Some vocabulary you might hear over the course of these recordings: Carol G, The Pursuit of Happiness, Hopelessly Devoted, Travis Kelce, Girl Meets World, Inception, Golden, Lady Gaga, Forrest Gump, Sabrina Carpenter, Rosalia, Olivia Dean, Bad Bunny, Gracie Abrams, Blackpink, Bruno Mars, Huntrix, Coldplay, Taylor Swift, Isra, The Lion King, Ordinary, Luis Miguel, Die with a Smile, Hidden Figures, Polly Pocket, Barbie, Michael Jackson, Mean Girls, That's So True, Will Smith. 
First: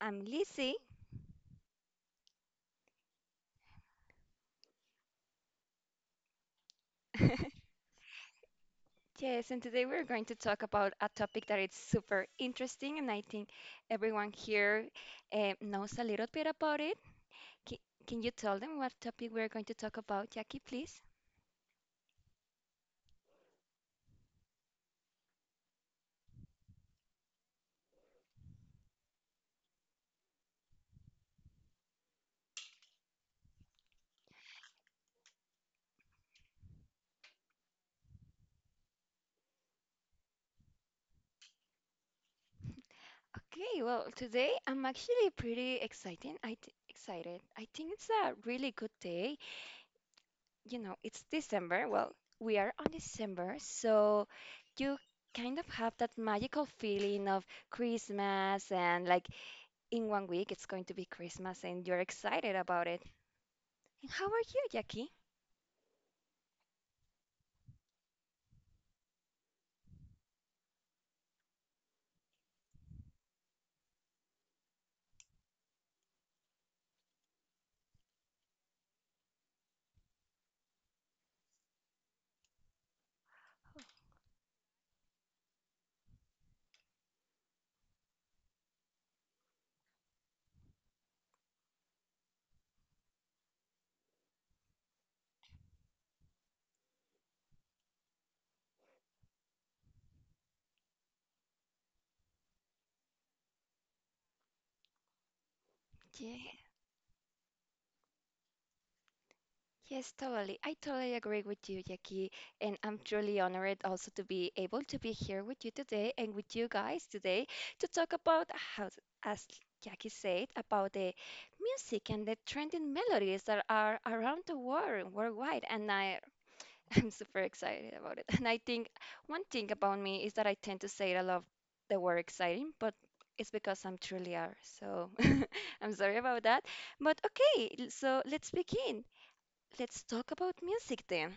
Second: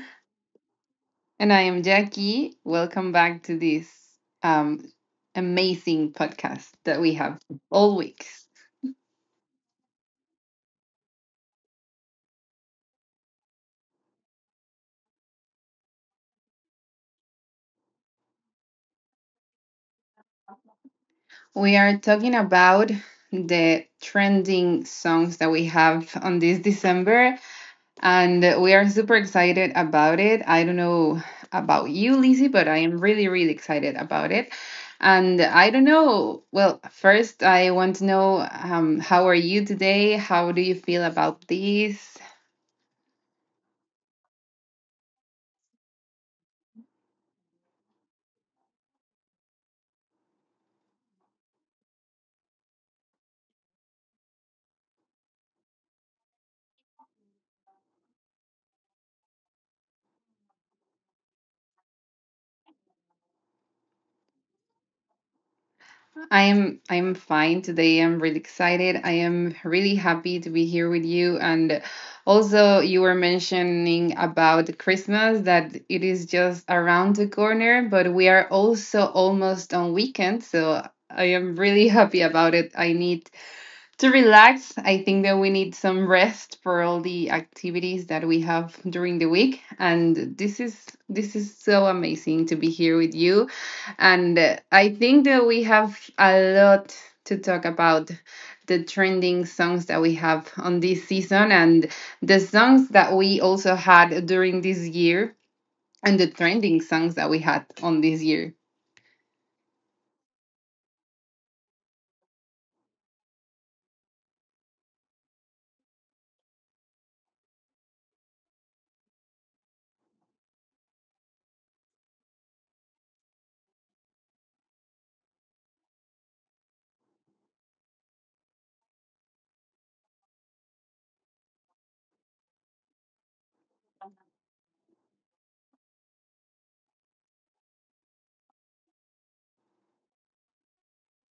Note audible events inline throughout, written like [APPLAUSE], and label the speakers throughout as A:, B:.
A: I'm Lizzie.
B: and I am Jackie. Welcome back to this um, amazing podcast that we have
A: [LAUGHS]
B: all weeks.
A: Yes, and today we're going to talk about a topic that is super interesting, and I think everyone here knows a little bit about it. Can, can you tell them what topic we're going to talk about, Jackie, please?
B: We are talking about the trending songs that we have on this December, and we are super excited about it. I don't know about you, Lizzie, but I am really, really excited about it. And I don't know. Well, first, I want to know how are you today? How do you feel about this?
A: Okay, well, today I'm actually pretty exciting. Excited. I think it's a really good day. You know, it's December. Well, we are on December, so you kind of have that magical feeling of Christmas and like in 1 week it's going to be Christmas and you're excited about it. And how are you, Jackie?
B: I am fine today. I'm really excited. I am really happy to be here with you. And also you were mentioning about Christmas that it is just around the corner, but we are also almost on weekend, so I am really [LAUGHS] happy about it. I need to relax, I think that we need some rest for all the activities that we have during the week. And this is so amazing to be here with you. And I think that we have a lot to talk about the trending songs that we have on this season and the songs that we also had during this year and the
A: Yeah.
B: trending songs that we had on this year.
A: Yes, totally. I totally agree with you, Jackie. And I'm truly honored also to be able to be here with you today and with you guys today to talk about how, as Jackie said, about the music and the trending melodies that are around the world, worldwide. [LAUGHS] I'm super excited about it. And I think one thing about me is that I tend to say I love the word exciting, but it's because I'm truly are. So [LAUGHS] I'm sorry about that. But okay, so let's begin. Let's talk about music then.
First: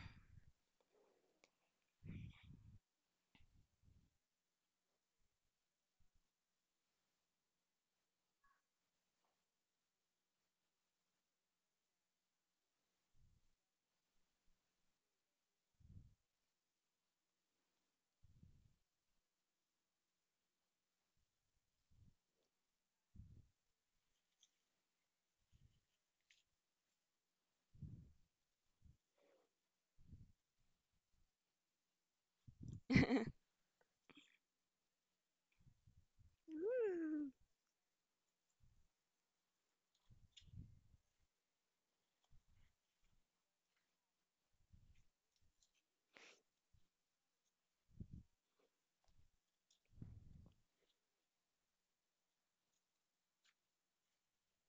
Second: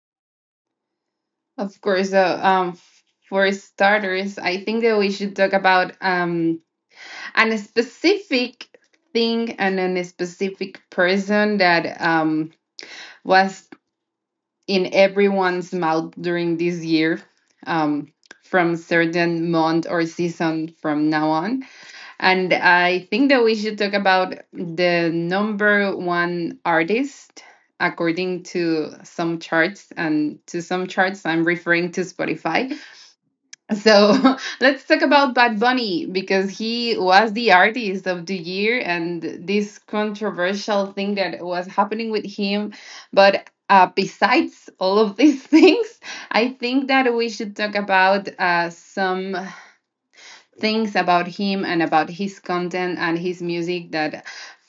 B: Of course, for starters, I think that we should talk about and a specific thing and then a specific person that was in everyone's mouth during this year um, from certain month or season from now on, and I think that we should talk about the number one artist according to some charts, and to some charts I'm referring to spotify.
A: [LAUGHS] Ooh.
B: So [LAUGHS] let's talk about Bad Bunny because he was the artist of the year and this controversial thing that was happening with him. But besides all of these [LAUGHS] things, I think that we should talk about some things about him and about his content and his music that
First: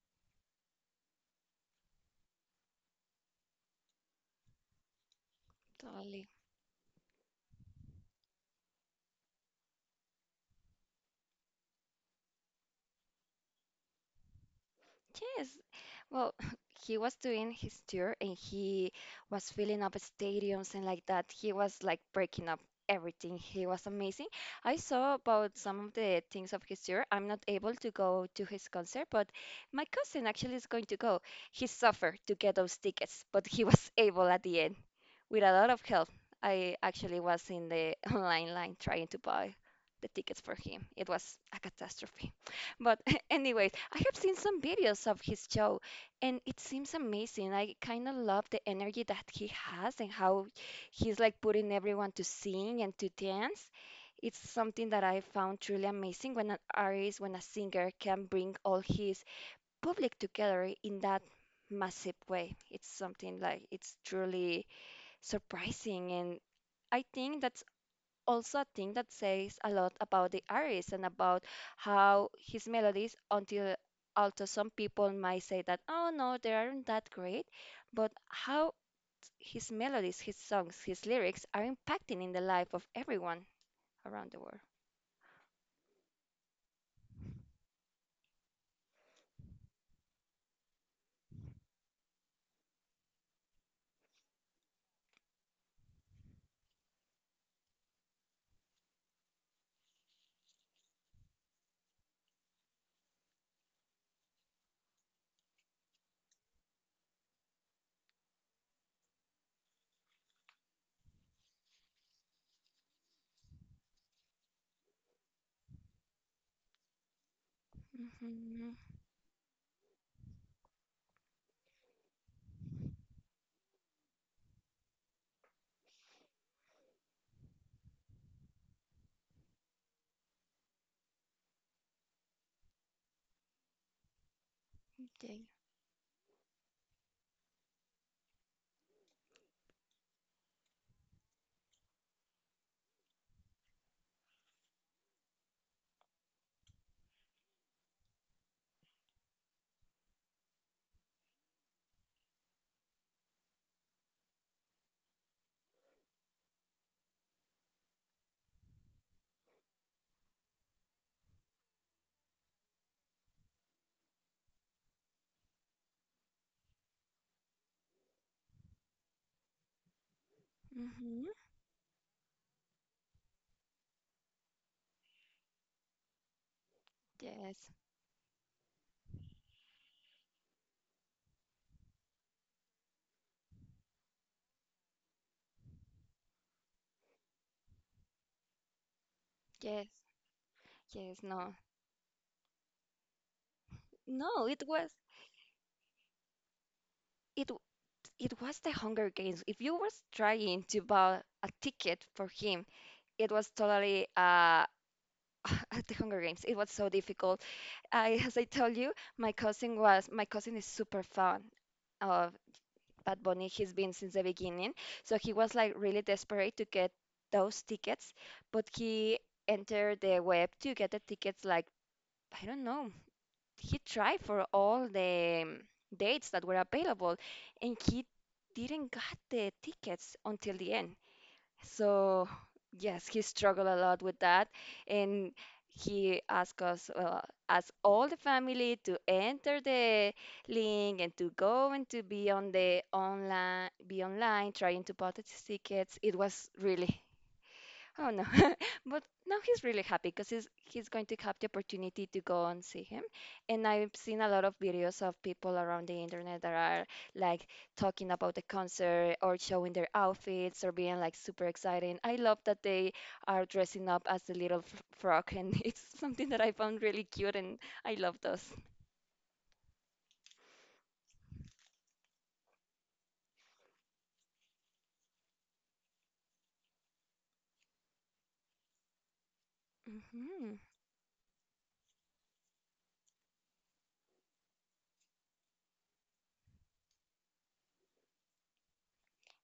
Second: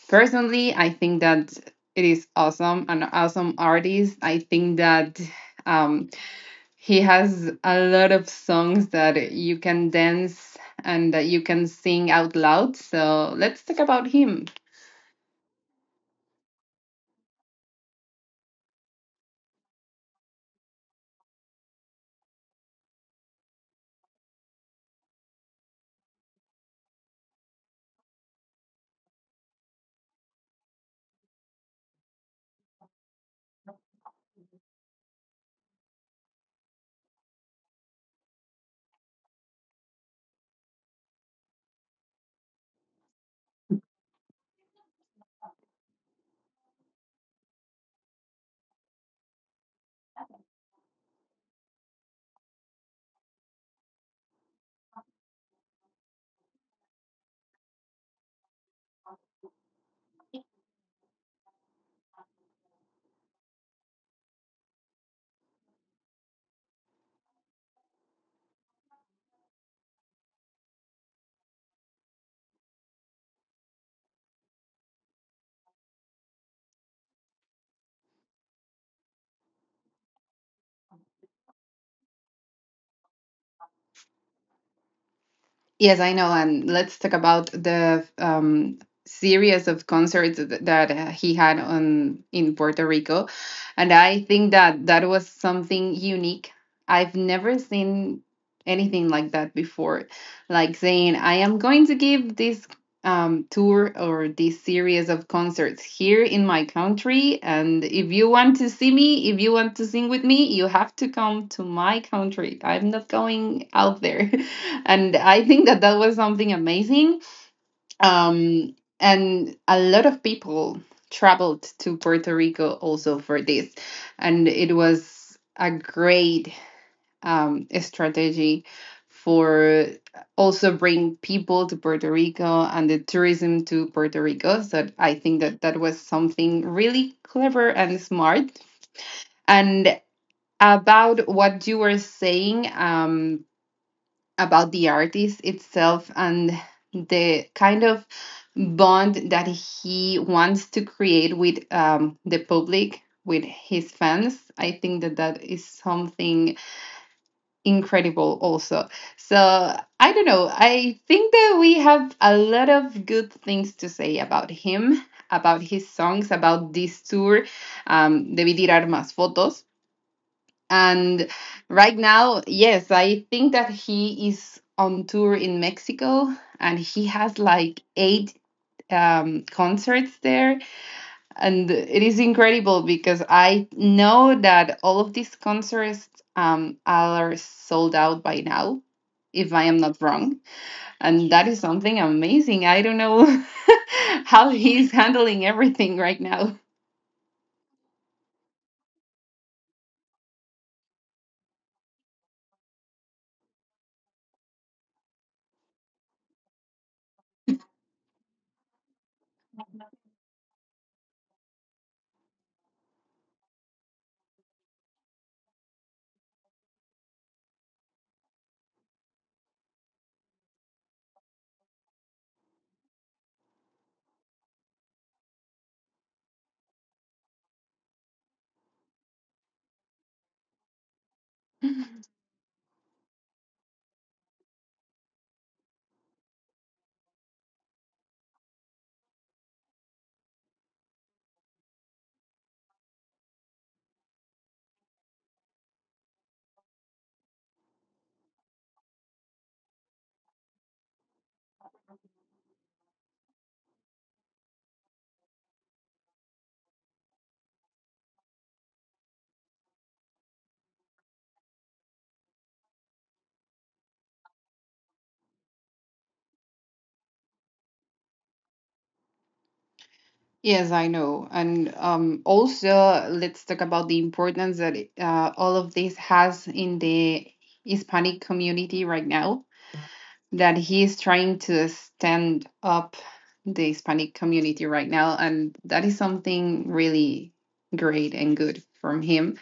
B: personally I think that it is awesome, an awesome artist. I think that. Um,
A: Totally.
B: he has a lot of songs that you can dance and that you can sing out loud. So let's talk about him.
A: Yes. Well, [LAUGHS] he was doing his tour and he was filling up stadiums and like that. He was like breaking up everything. He was amazing. I saw about some of the things of his tour. I'm not able to go to his concert, but my cousin actually is going to go. He suffered to get those tickets, but he was [LAUGHS] able at the end with a lot of help. I actually was in the [LAUGHS] online line trying to buy the tickets for him. It was a catastrophe. [LAUGHS] But anyways, I have seen some videos of his show and it seems amazing. I kind of love the energy that he has and how he's like putting everyone to sing and to dance. It's something that I found truly amazing when an artist, when a singer can bring all his public together in that massive way. It's something like it's truly surprising and I think that also a thing that says a lot about the artist and about how his melodies until although some people might say that oh no they aren't that great but how his melodies his songs his lyrics are impacting in the life of everyone around the world.
B: Yes, I know. And let's talk about the series of concerts that he had on in Puerto Rico. And I think that that was something unique. I've never seen anything like that before. Like saying, I am going to give this tour or this series of concerts here in my country. And if you want to see me, if you want to sing with me, you have to come to my country. I'm not going out there. [LAUGHS] And I think that that was something amazing.
A: hmm
B: And a lot of people traveled to Puerto Rico also for this, and it was a great strategy for also bring people to Puerto Rico and the tourism to Puerto Rico. So I
A: yeah.
B: think that that was something really clever and smart. And about what you were saying about the artist itself and the kind of bond that he wants to create with the public with his fans, I think that that is something incredible also. So I don't know, I think that we have a lot of good things to say about him, about his songs, about this tour, debí tirar más fotos.
A: hmm
B: And right now, yes, I think that he is on tour in Mexico and he has
A: yes,
B: like eight concerts there. And it is incredible because I know that all of these concerts are sold out by now, if I am
A: yes,
B: not wrong.
A: yes,
B: And that
A: no,
B: is something amazing. I don't know [LAUGHS]
A: no,
B: how
A: it
B: he's
A: was.
B: handling everything right now.
A: it w- it was the Hunger Games. If you was trying to buy a ticket for him, it was totally [LAUGHS] at the Hunger Games. It was so difficult. I, as I told you, my cousin was my cousin is super fan of Bad Bunny. He's been since the beginning, so he was like really desperate to get those tickets, but he entered the web to get the tickets. Like I don't know, he tried for all the dates that were available, and he didn't got the tickets until the end. So, yes, he struggled a lot with that. And he asked us, asked all the family to enter the link and to go and to be on the online, be online, trying to purchase tickets. It was really. Oh no. [LAUGHS] But now he's really happy because he's going to have the opportunity to go and see him. And I've seen a lot of videos of people around the internet that are like talking about the concert or showing their outfits or being like super exciting. I love that they are dressing up as the little f frog, and [LAUGHS] it's something that I found really cute, and I love those.
B: Yes, I know. And also, let's talk about the importance that all of this has in the Hispanic community right now,
A: Mhm.
B: that he is trying to stand up the Hispanic community right now. And that is something really great and good from him.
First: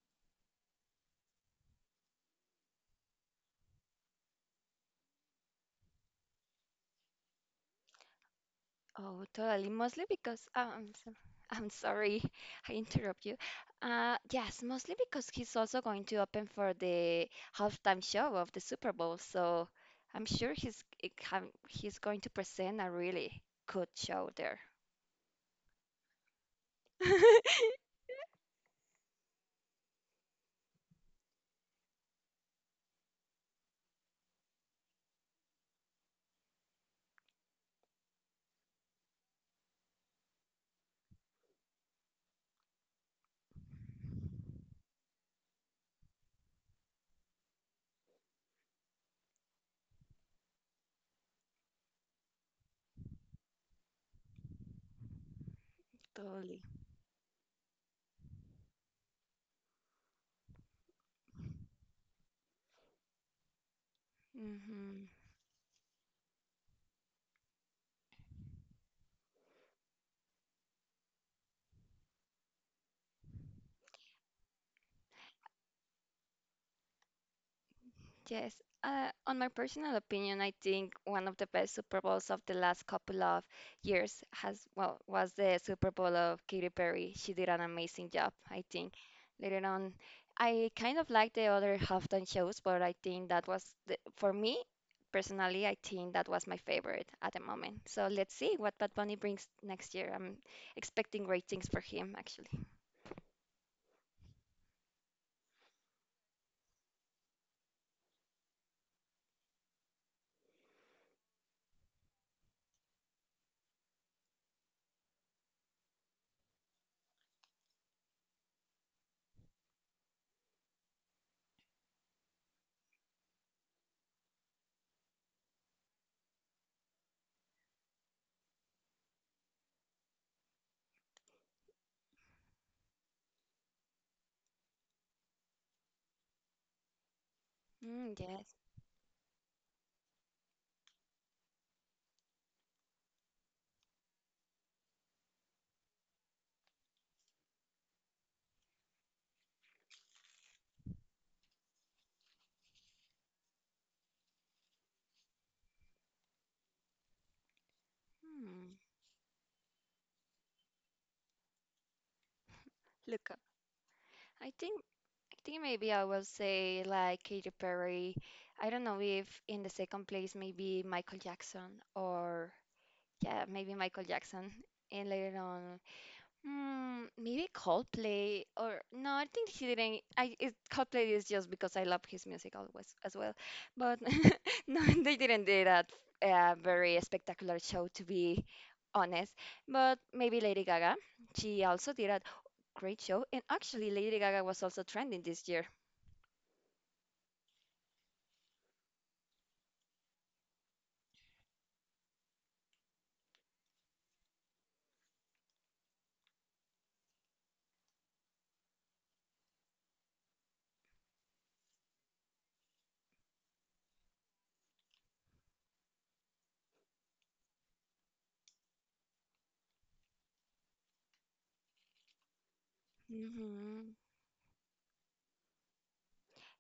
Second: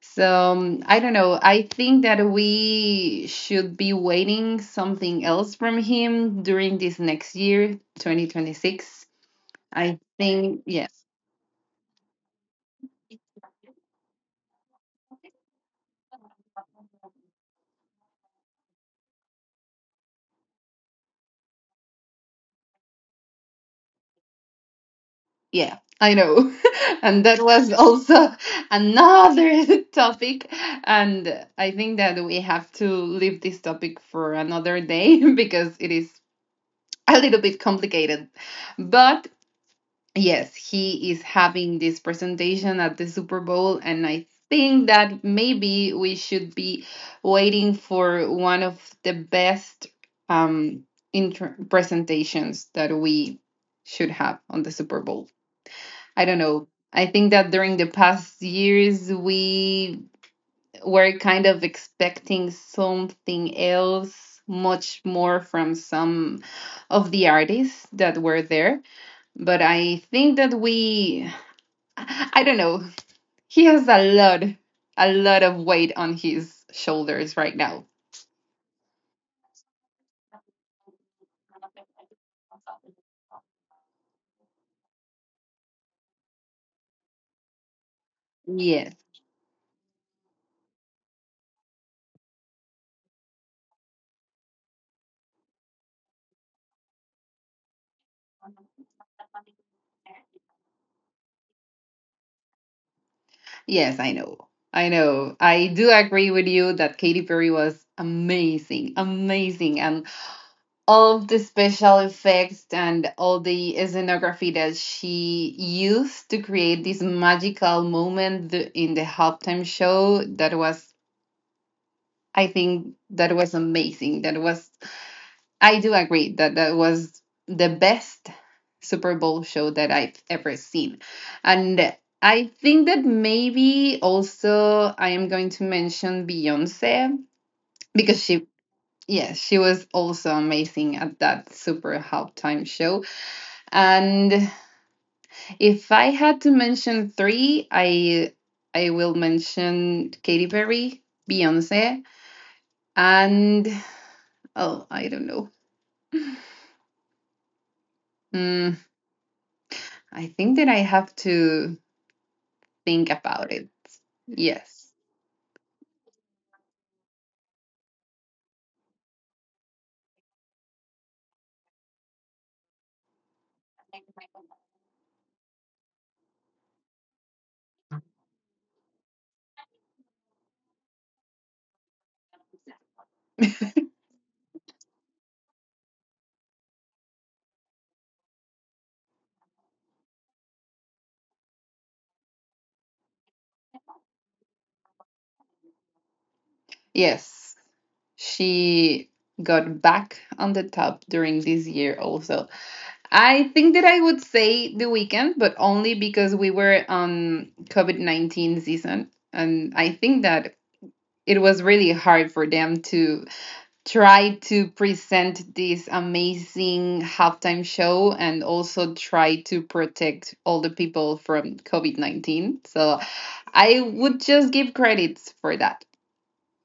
B: So I don't know. I think that we should be waiting something else from him during this next year, 2026.
A: Oh, totally.
B: I
A: Mostly because
B: think, yeah.
A: I'm so- I'm sorry, [LAUGHS] I interrupt you. Yes, mostly because he's also going to open for the halftime show of the Super Bowl, so I'm sure he's it can- he's going to present a really good show there.
B: Yeah, I know. [LAUGHS] And that was
A: [LAUGHS]
B: also another [LAUGHS] topic. And I think that we have to leave this topic for another day [LAUGHS] because it is a little bit complicated. But yes, he is having this presentation at the Super Bowl, and I think that maybe we should be waiting for one of the best um, presentations that we should have on the Super Bowl. I don't
A: Totally.
B: know. I think that during the past years, we were kind of expecting something else, much
A: Hmm.
B: more from some of the artists that were there, but I think that we I don't know. He has a lot of weight on his shoulders right now.
A: Yes, on my personal opinion, I think one of the best Super Bowls of the last couple of years has, well, was the Super Bowl of Katy Perry. She did an amazing job, I think.
B: Yes,
A: Later on, I kind of like the other halftime shows, but I think that was the, for me personally, I think that was my favorite at the moment. So let's see what Bad Bunny brings next year. I'm expecting great things for him, actually.
B: yes, I know. I know. I do agree with you that Katy Perry was amazing, amazing. And all of the special effects and all the scenography that she used to create this magical moment in the halftime show that was, I think, that was amazing. That was I do agree that that was the best Super Bowl show that I've ever seen. And I think that maybe also I am going to mention Beyonce
A: Mm,
B: because she,
A: yes.
B: yeah, she was also amazing at that super halftime show. And if I had to mention three, I will mention Katy Perry, Beyonce, and oh, I don't know.
A: Hmm.
B: Mm, I think that I have to think
A: Look up.
B: about it.
A: I think
B: Yes.
A: I think maybe I will say like Katy Perry. I don't know if in the second place maybe Michael Jackson or yeah, maybe Michael Jackson. And later on, maybe Coldplay or no, I think he didn't. Coldplay is just because I love his music always as well. But [LAUGHS] no, they didn't do that very spectacular show to be honest. But maybe Lady Gaga. She also did a great show, and actually Lady Gaga was also trending this year.
B: Yes. She got back on the top during this year also. I think that I would say the weekend, but only because we were on COVID 19 season. And I think that it was really hard for them to try to present this amazing halftime show and also try to protect all the people from COVID 19. So I
A: hmm
B: would just give credits for that.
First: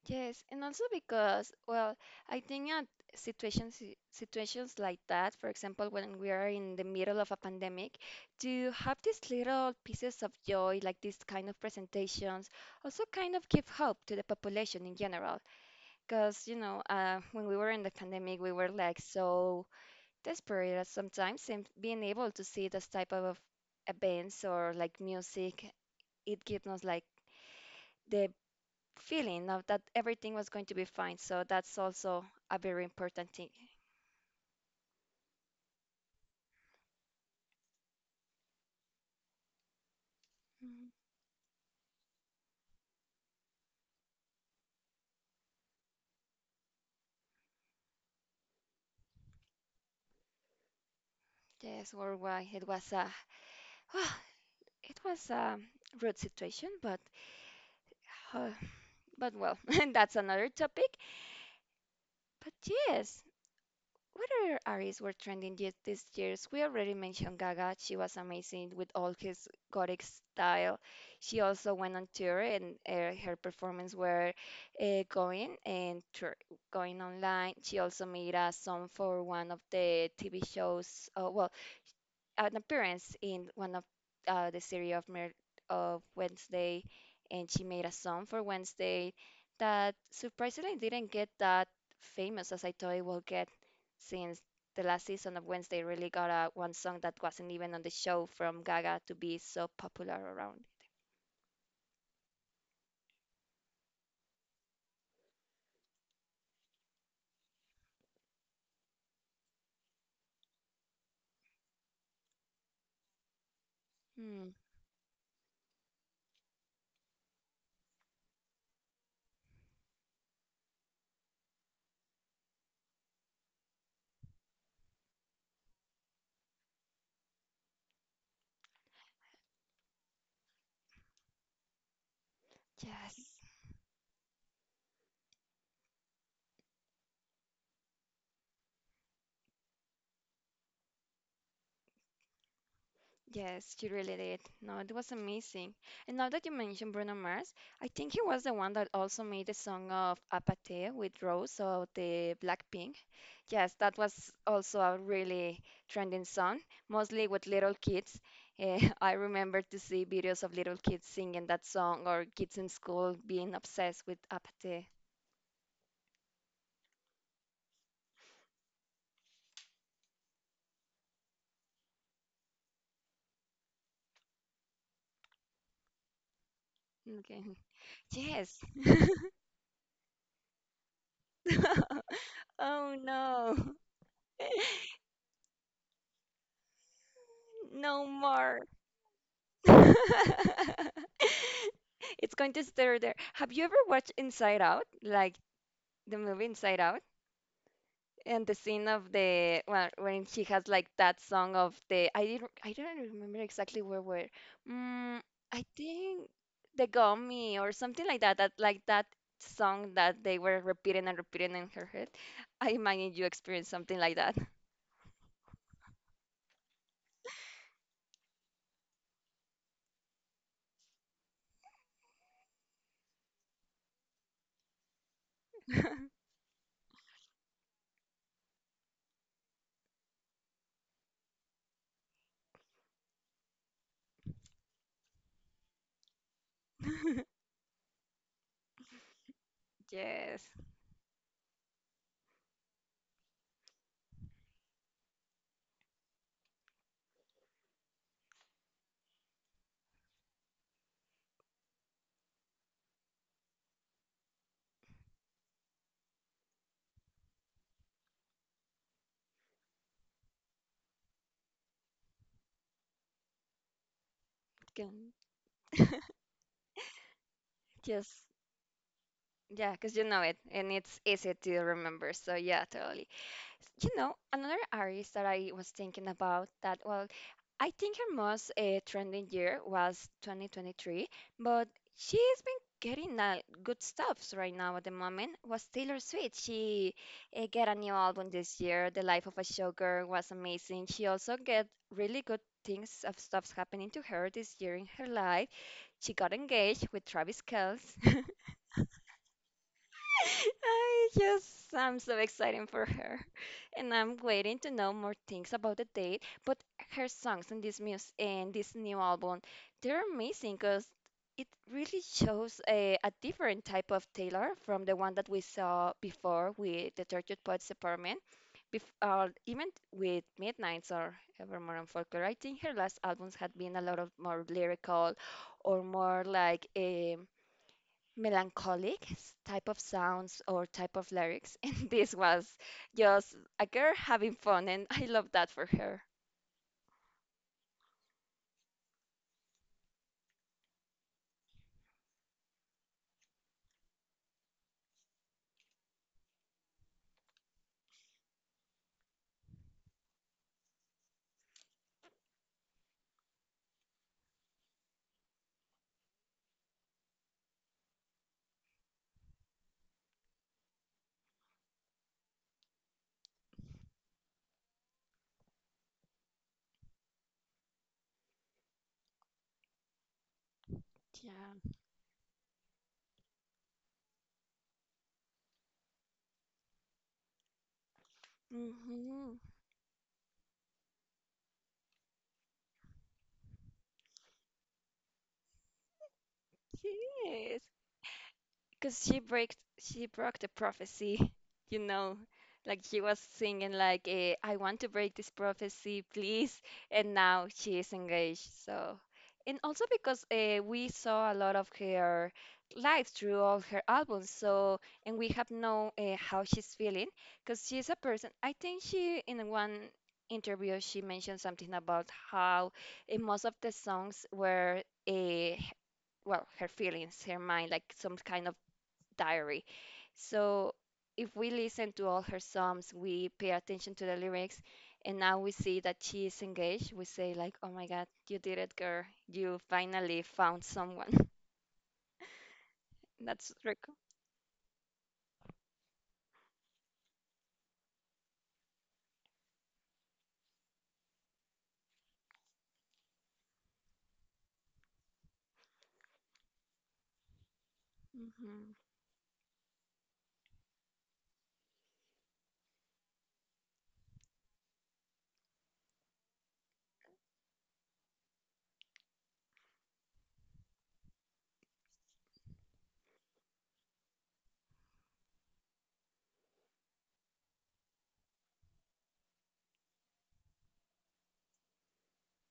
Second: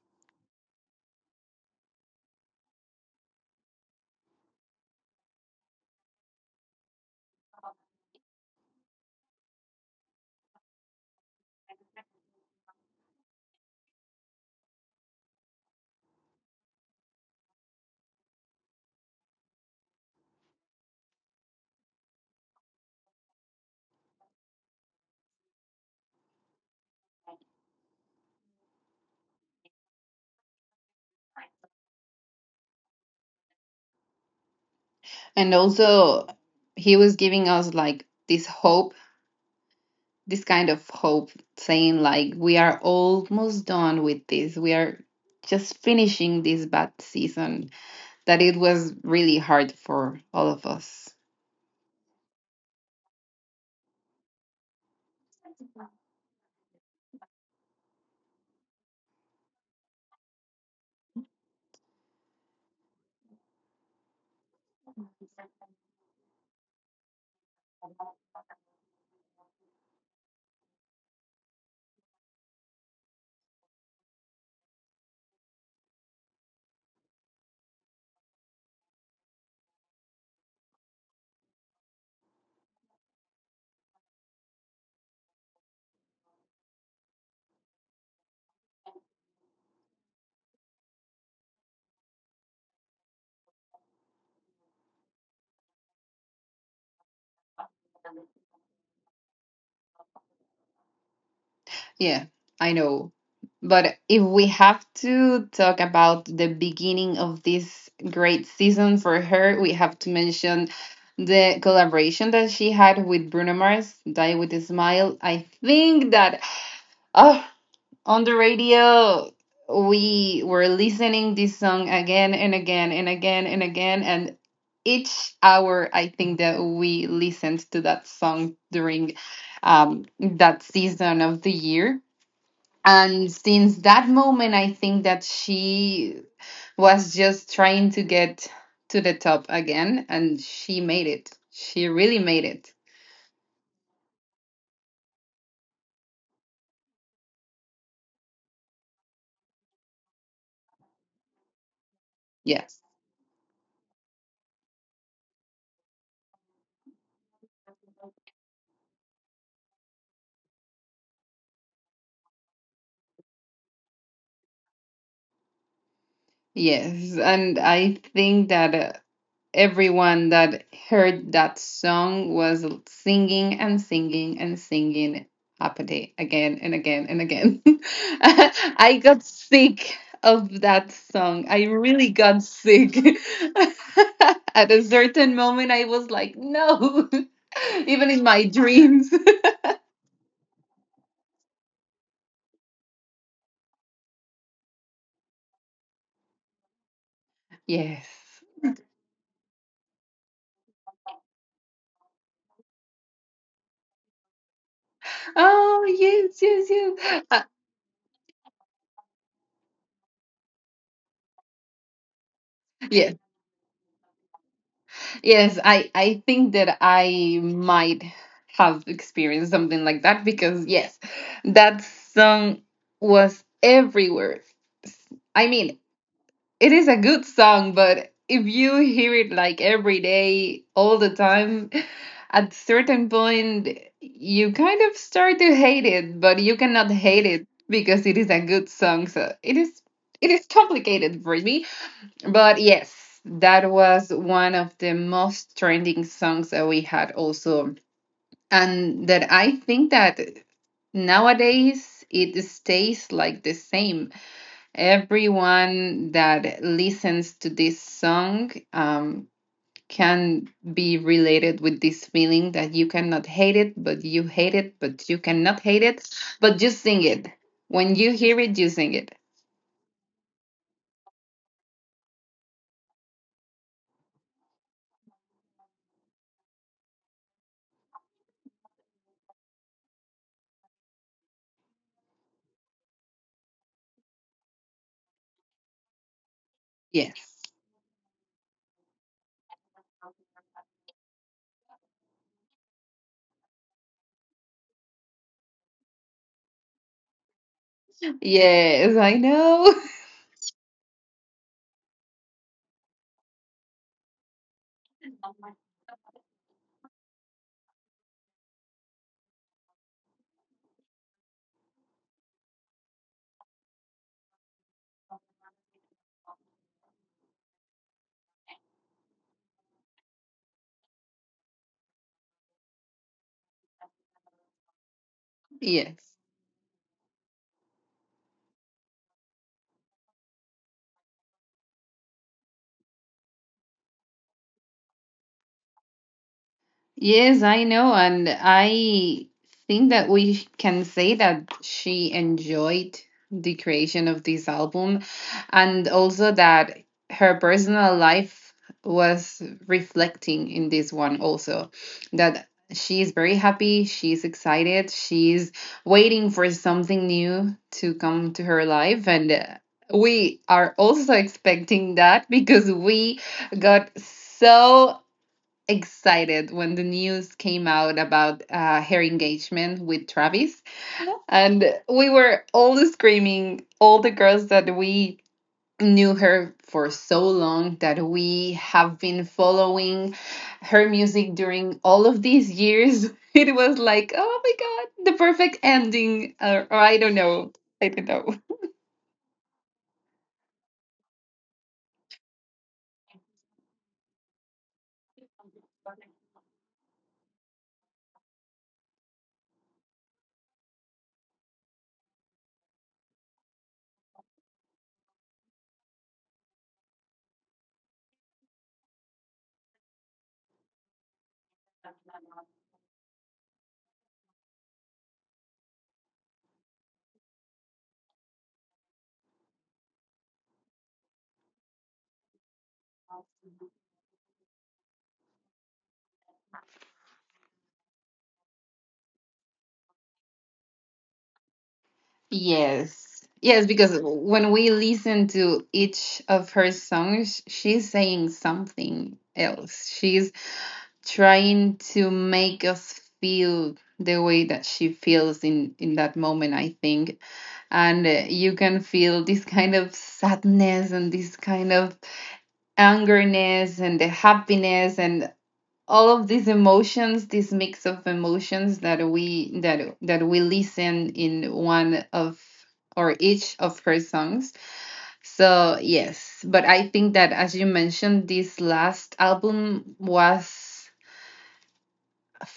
A: Yes, and also because, well, I think at situations situations like that, for example, when we are in the middle of a pandemic, to have these little pieces of joy, like these kind of presentations, also kind of give hope to the population in general. Because, when we were in the pandemic, we were like so desperate at sometimes, and being able to see this type of events or like music, it gives us like the feeling of that everything was going to be fine. So that's also a very important thing.
B: And also, he was giving us like this hope, this kind
A: Mm,
B: of hope, saying, like, we are almost done with this. We are just finishing this bad season that it was really hard for all of us.
A: Yes, worldwide it was a [SIGHS] it was a rude situation, but [SIGHS] uh, but well, [LAUGHS] that's another topic. But yes, what other artists were trending yet this years? We already mentioned Gaga. She was amazing with all his gothic style. She also went on tour, and her performance were going and tour, going online. She also made a song for one of the TV shows. Well, an appearance in one of the series of of Wednesday, and she made a song for Wednesday that surprisingly didn't get that famous as I thought it would get, since the last season of Wednesday really got a one song that wasn't even on the show from Gaga to be so popular around.
B: Yeah, I know. But if we have to talk about the beginning of this great season for her, we have to mention the collaboration that she had with Bruno Mars, Die
A: Hmm.
B: with a Smile. I think that oh, on the radio we were listening this song again and again and again and again and each hour I think that we listened to that song during that season of the year,
A: Yes.
B: and since that moment, I think that she was just trying to get to the top again, and she made it. She really made it.
A: Yes, she really did. No, it was amazing. And now that you mentioned Bruno Mars, I think he was the one that also made the song of Apathy with Rose of the
B: Yes.
A: Blackpink. Yes, that was also a really trending song, mostly with little kids. [LAUGHS] I remember to see videos of little kids singing that song or kids in school being obsessed with Apathy.
B: Yes. And I think that. Everyone that heard that song was singing and singing and singing Apathy again and again and
A: Okay.
B: again. [LAUGHS]
A: Yes.
B: I got sick of that song. I really
A: [LAUGHS]
B: got sick.
A: Oh no.
B: [LAUGHS] At a
A: [LAUGHS]
B: certain moment, I was like, no, [LAUGHS]
A: No
B: even in my
A: more.
B: dreams.
A: [LAUGHS] It's going to stir there. Have you ever watched Inside Out? Like the movie Inside Out?
B: [LAUGHS] Yes.
A: And the scene of the well, when she has like that song of the I don't remember exactly where where. Mm, I
B: Oh,
A: think
B: yes, yes,
A: the
B: yes.
A: gummy or something like that. That like that song that they were repeating and repeating in her head. I imagine
B: Yes.
A: you experienced something like that.
B: Yes, I think that I might have experienced something like that because yes, that song was everywhere. I mean,
A: [LAUGHS]
B: it is a good song, but if you hear it like every day, all the time, at certain point you kind of start to hate it, but you cannot hate it because it is a good song. So it
A: Yes.
B: is complicated for me, but yes, that was one of the most trending songs that we had also. And that I think that nowadays it stays like the same. Everyone that listens to this song can be related with this feeling that you cannot hate it, but you hate it, but
A: Can-
B: you cannot hate it, but you sing it. When you
A: Yes.
B: hear it, you sing it.
A: Yeah, because you know it and it's easy to remember. So, yeah, totally. You know, another artist that I was thinking about that, well, I think her most trending year was 2023, but she's been getting good stuffs right now at the moment. Was Taylor Swift. She
B: Yes.
A: get a new album this year. The Life of a Showgirl was amazing. She also get really good things of stuffs happening to her this year in her life. She got engaged with Travis Kelce.
B: Yes, I know.
A: I just, I'm so excited for her. And I'm waiting to know more things about the date. But her songs in this music and this new album, they're amazing because it really shows a different type of Taylor from the one that we saw before with the Tortured Poets Department. Bef Even with Midnights or Evermore and Folklore, I think her last albums had been a lot of more lyrical
B: [LAUGHS]
A: or
B: Yes.
A: more like a melancholic type of sounds or type of lyrics, [LAUGHS] and this was just a girl having fun, and I love that for her.
B: Yes, I know. And I think that we can say that she enjoyed the creation of this album and also that her personal life was reflecting in this one also. That she is very happy, she's excited, she's waiting for something new to come to her life. And we are also [LAUGHS] expecting that because we got so excited when the news came out about her engagement with Travis. And
A: Yeah.
B: we were all screaming, all the girls that we knew her for so long that we have been
A: hmm
B: following her music during all of these years. [LAUGHS] It was like, oh my God, the perfect ending. Or I don't know.
A: Yes.
B: I don't know.
A: Because she broke the prophecy, [LAUGHS] you know. Like she was singing like I want to break this prophecy, please. And now she is engaged. So, and also because we saw a lot of her life through all her albums. So, and we have known how she's feeling because she's a person. I think she in one interview she mentioned something about how in most of the songs were a well her feelings her mind like some kind of diary. So if we listen to all her songs, we pay attention to the lyrics, and now we see that she is engaged. We say like, "Oh my God, you did it, girl! You finally found someone." [LAUGHS]
B: Yes.
A: That's
B: Yes,
A: rec-
B: because when we listen to each of her songs, she's saying something else. She's trying to make us feel the way that she feels in that moment, I think. And You
A: hmm.
B: can feel this kind of sadness and this kind of angerness and the happiness and all of these emotions, this mix of emotions that we that that we listen in one of or each of her songs. So yes, but I think that as you mentioned, this last album was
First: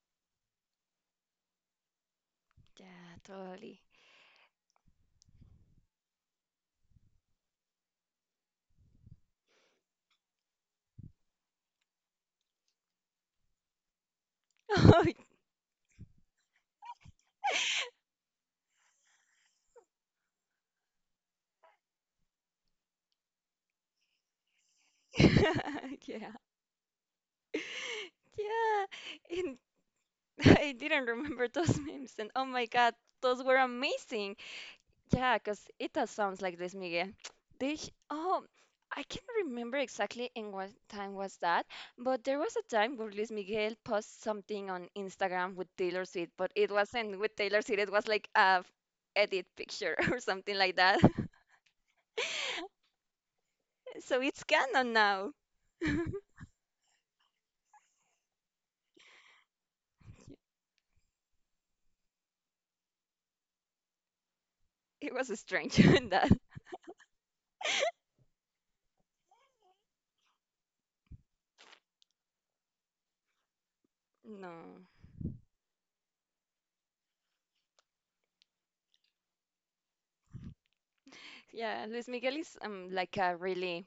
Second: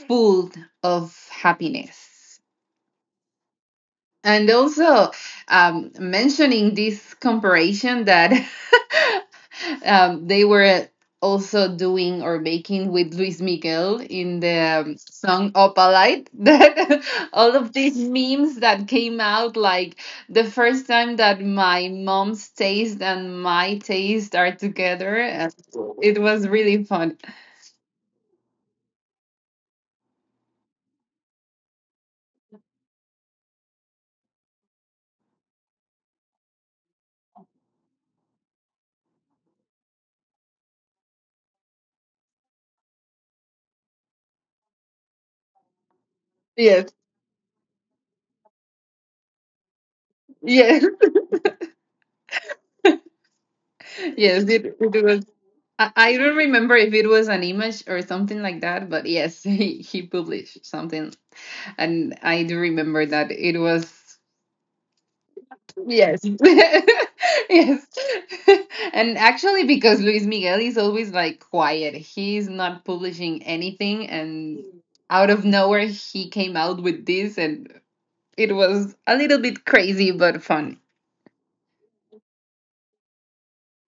B: full of happiness.
A: Yeah, totally.
B: And also, mentioning this comparison that [LAUGHS] they were also doing or making with Luis Miguel in the
A: [LAUGHS] Oh,
B: song Opalite. [LAUGHS] That all of these memes that came out, like the first time that my mom's taste and my taste are together, and
A: [LAUGHS]
B: it
A: yeah,
B: was really fun.
A: yeah. And [LAUGHS] I didn't remember those [LAUGHS] memes, and oh my God, those were amazing. Yeah, because it does sounds like this, Miguel. [TSK] Oh, I can't remember exactly in what time was that, but there was a time where Luis Miguel posted something on Instagram with Taylor Swift, but it
B: Yes,
A: wasn't with Taylor Swift, it was like a edit picture [LAUGHS] or something like
B: yes,
A: that. [LAUGHS]
B: [LAUGHS]
A: So
B: yes.
A: it's
B: It,
A: canon
B: it was.
A: now.
B: I don't remember if it was an image or something like that, but yes, [LAUGHS] he published
A: [LAUGHS]
B: something, and I do remember that it was
A: It was strange [LAUGHS] in
B: Yes.
A: that.
B: [LAUGHS] yes. [LAUGHS] And actually, because Luis Miguel is always like quiet, he's not publishing anything.
A: No.
B: And out of nowhere, he came out with this, and it was a little bit crazy but fun.
A: Yeah, Luis Miguel is like a really.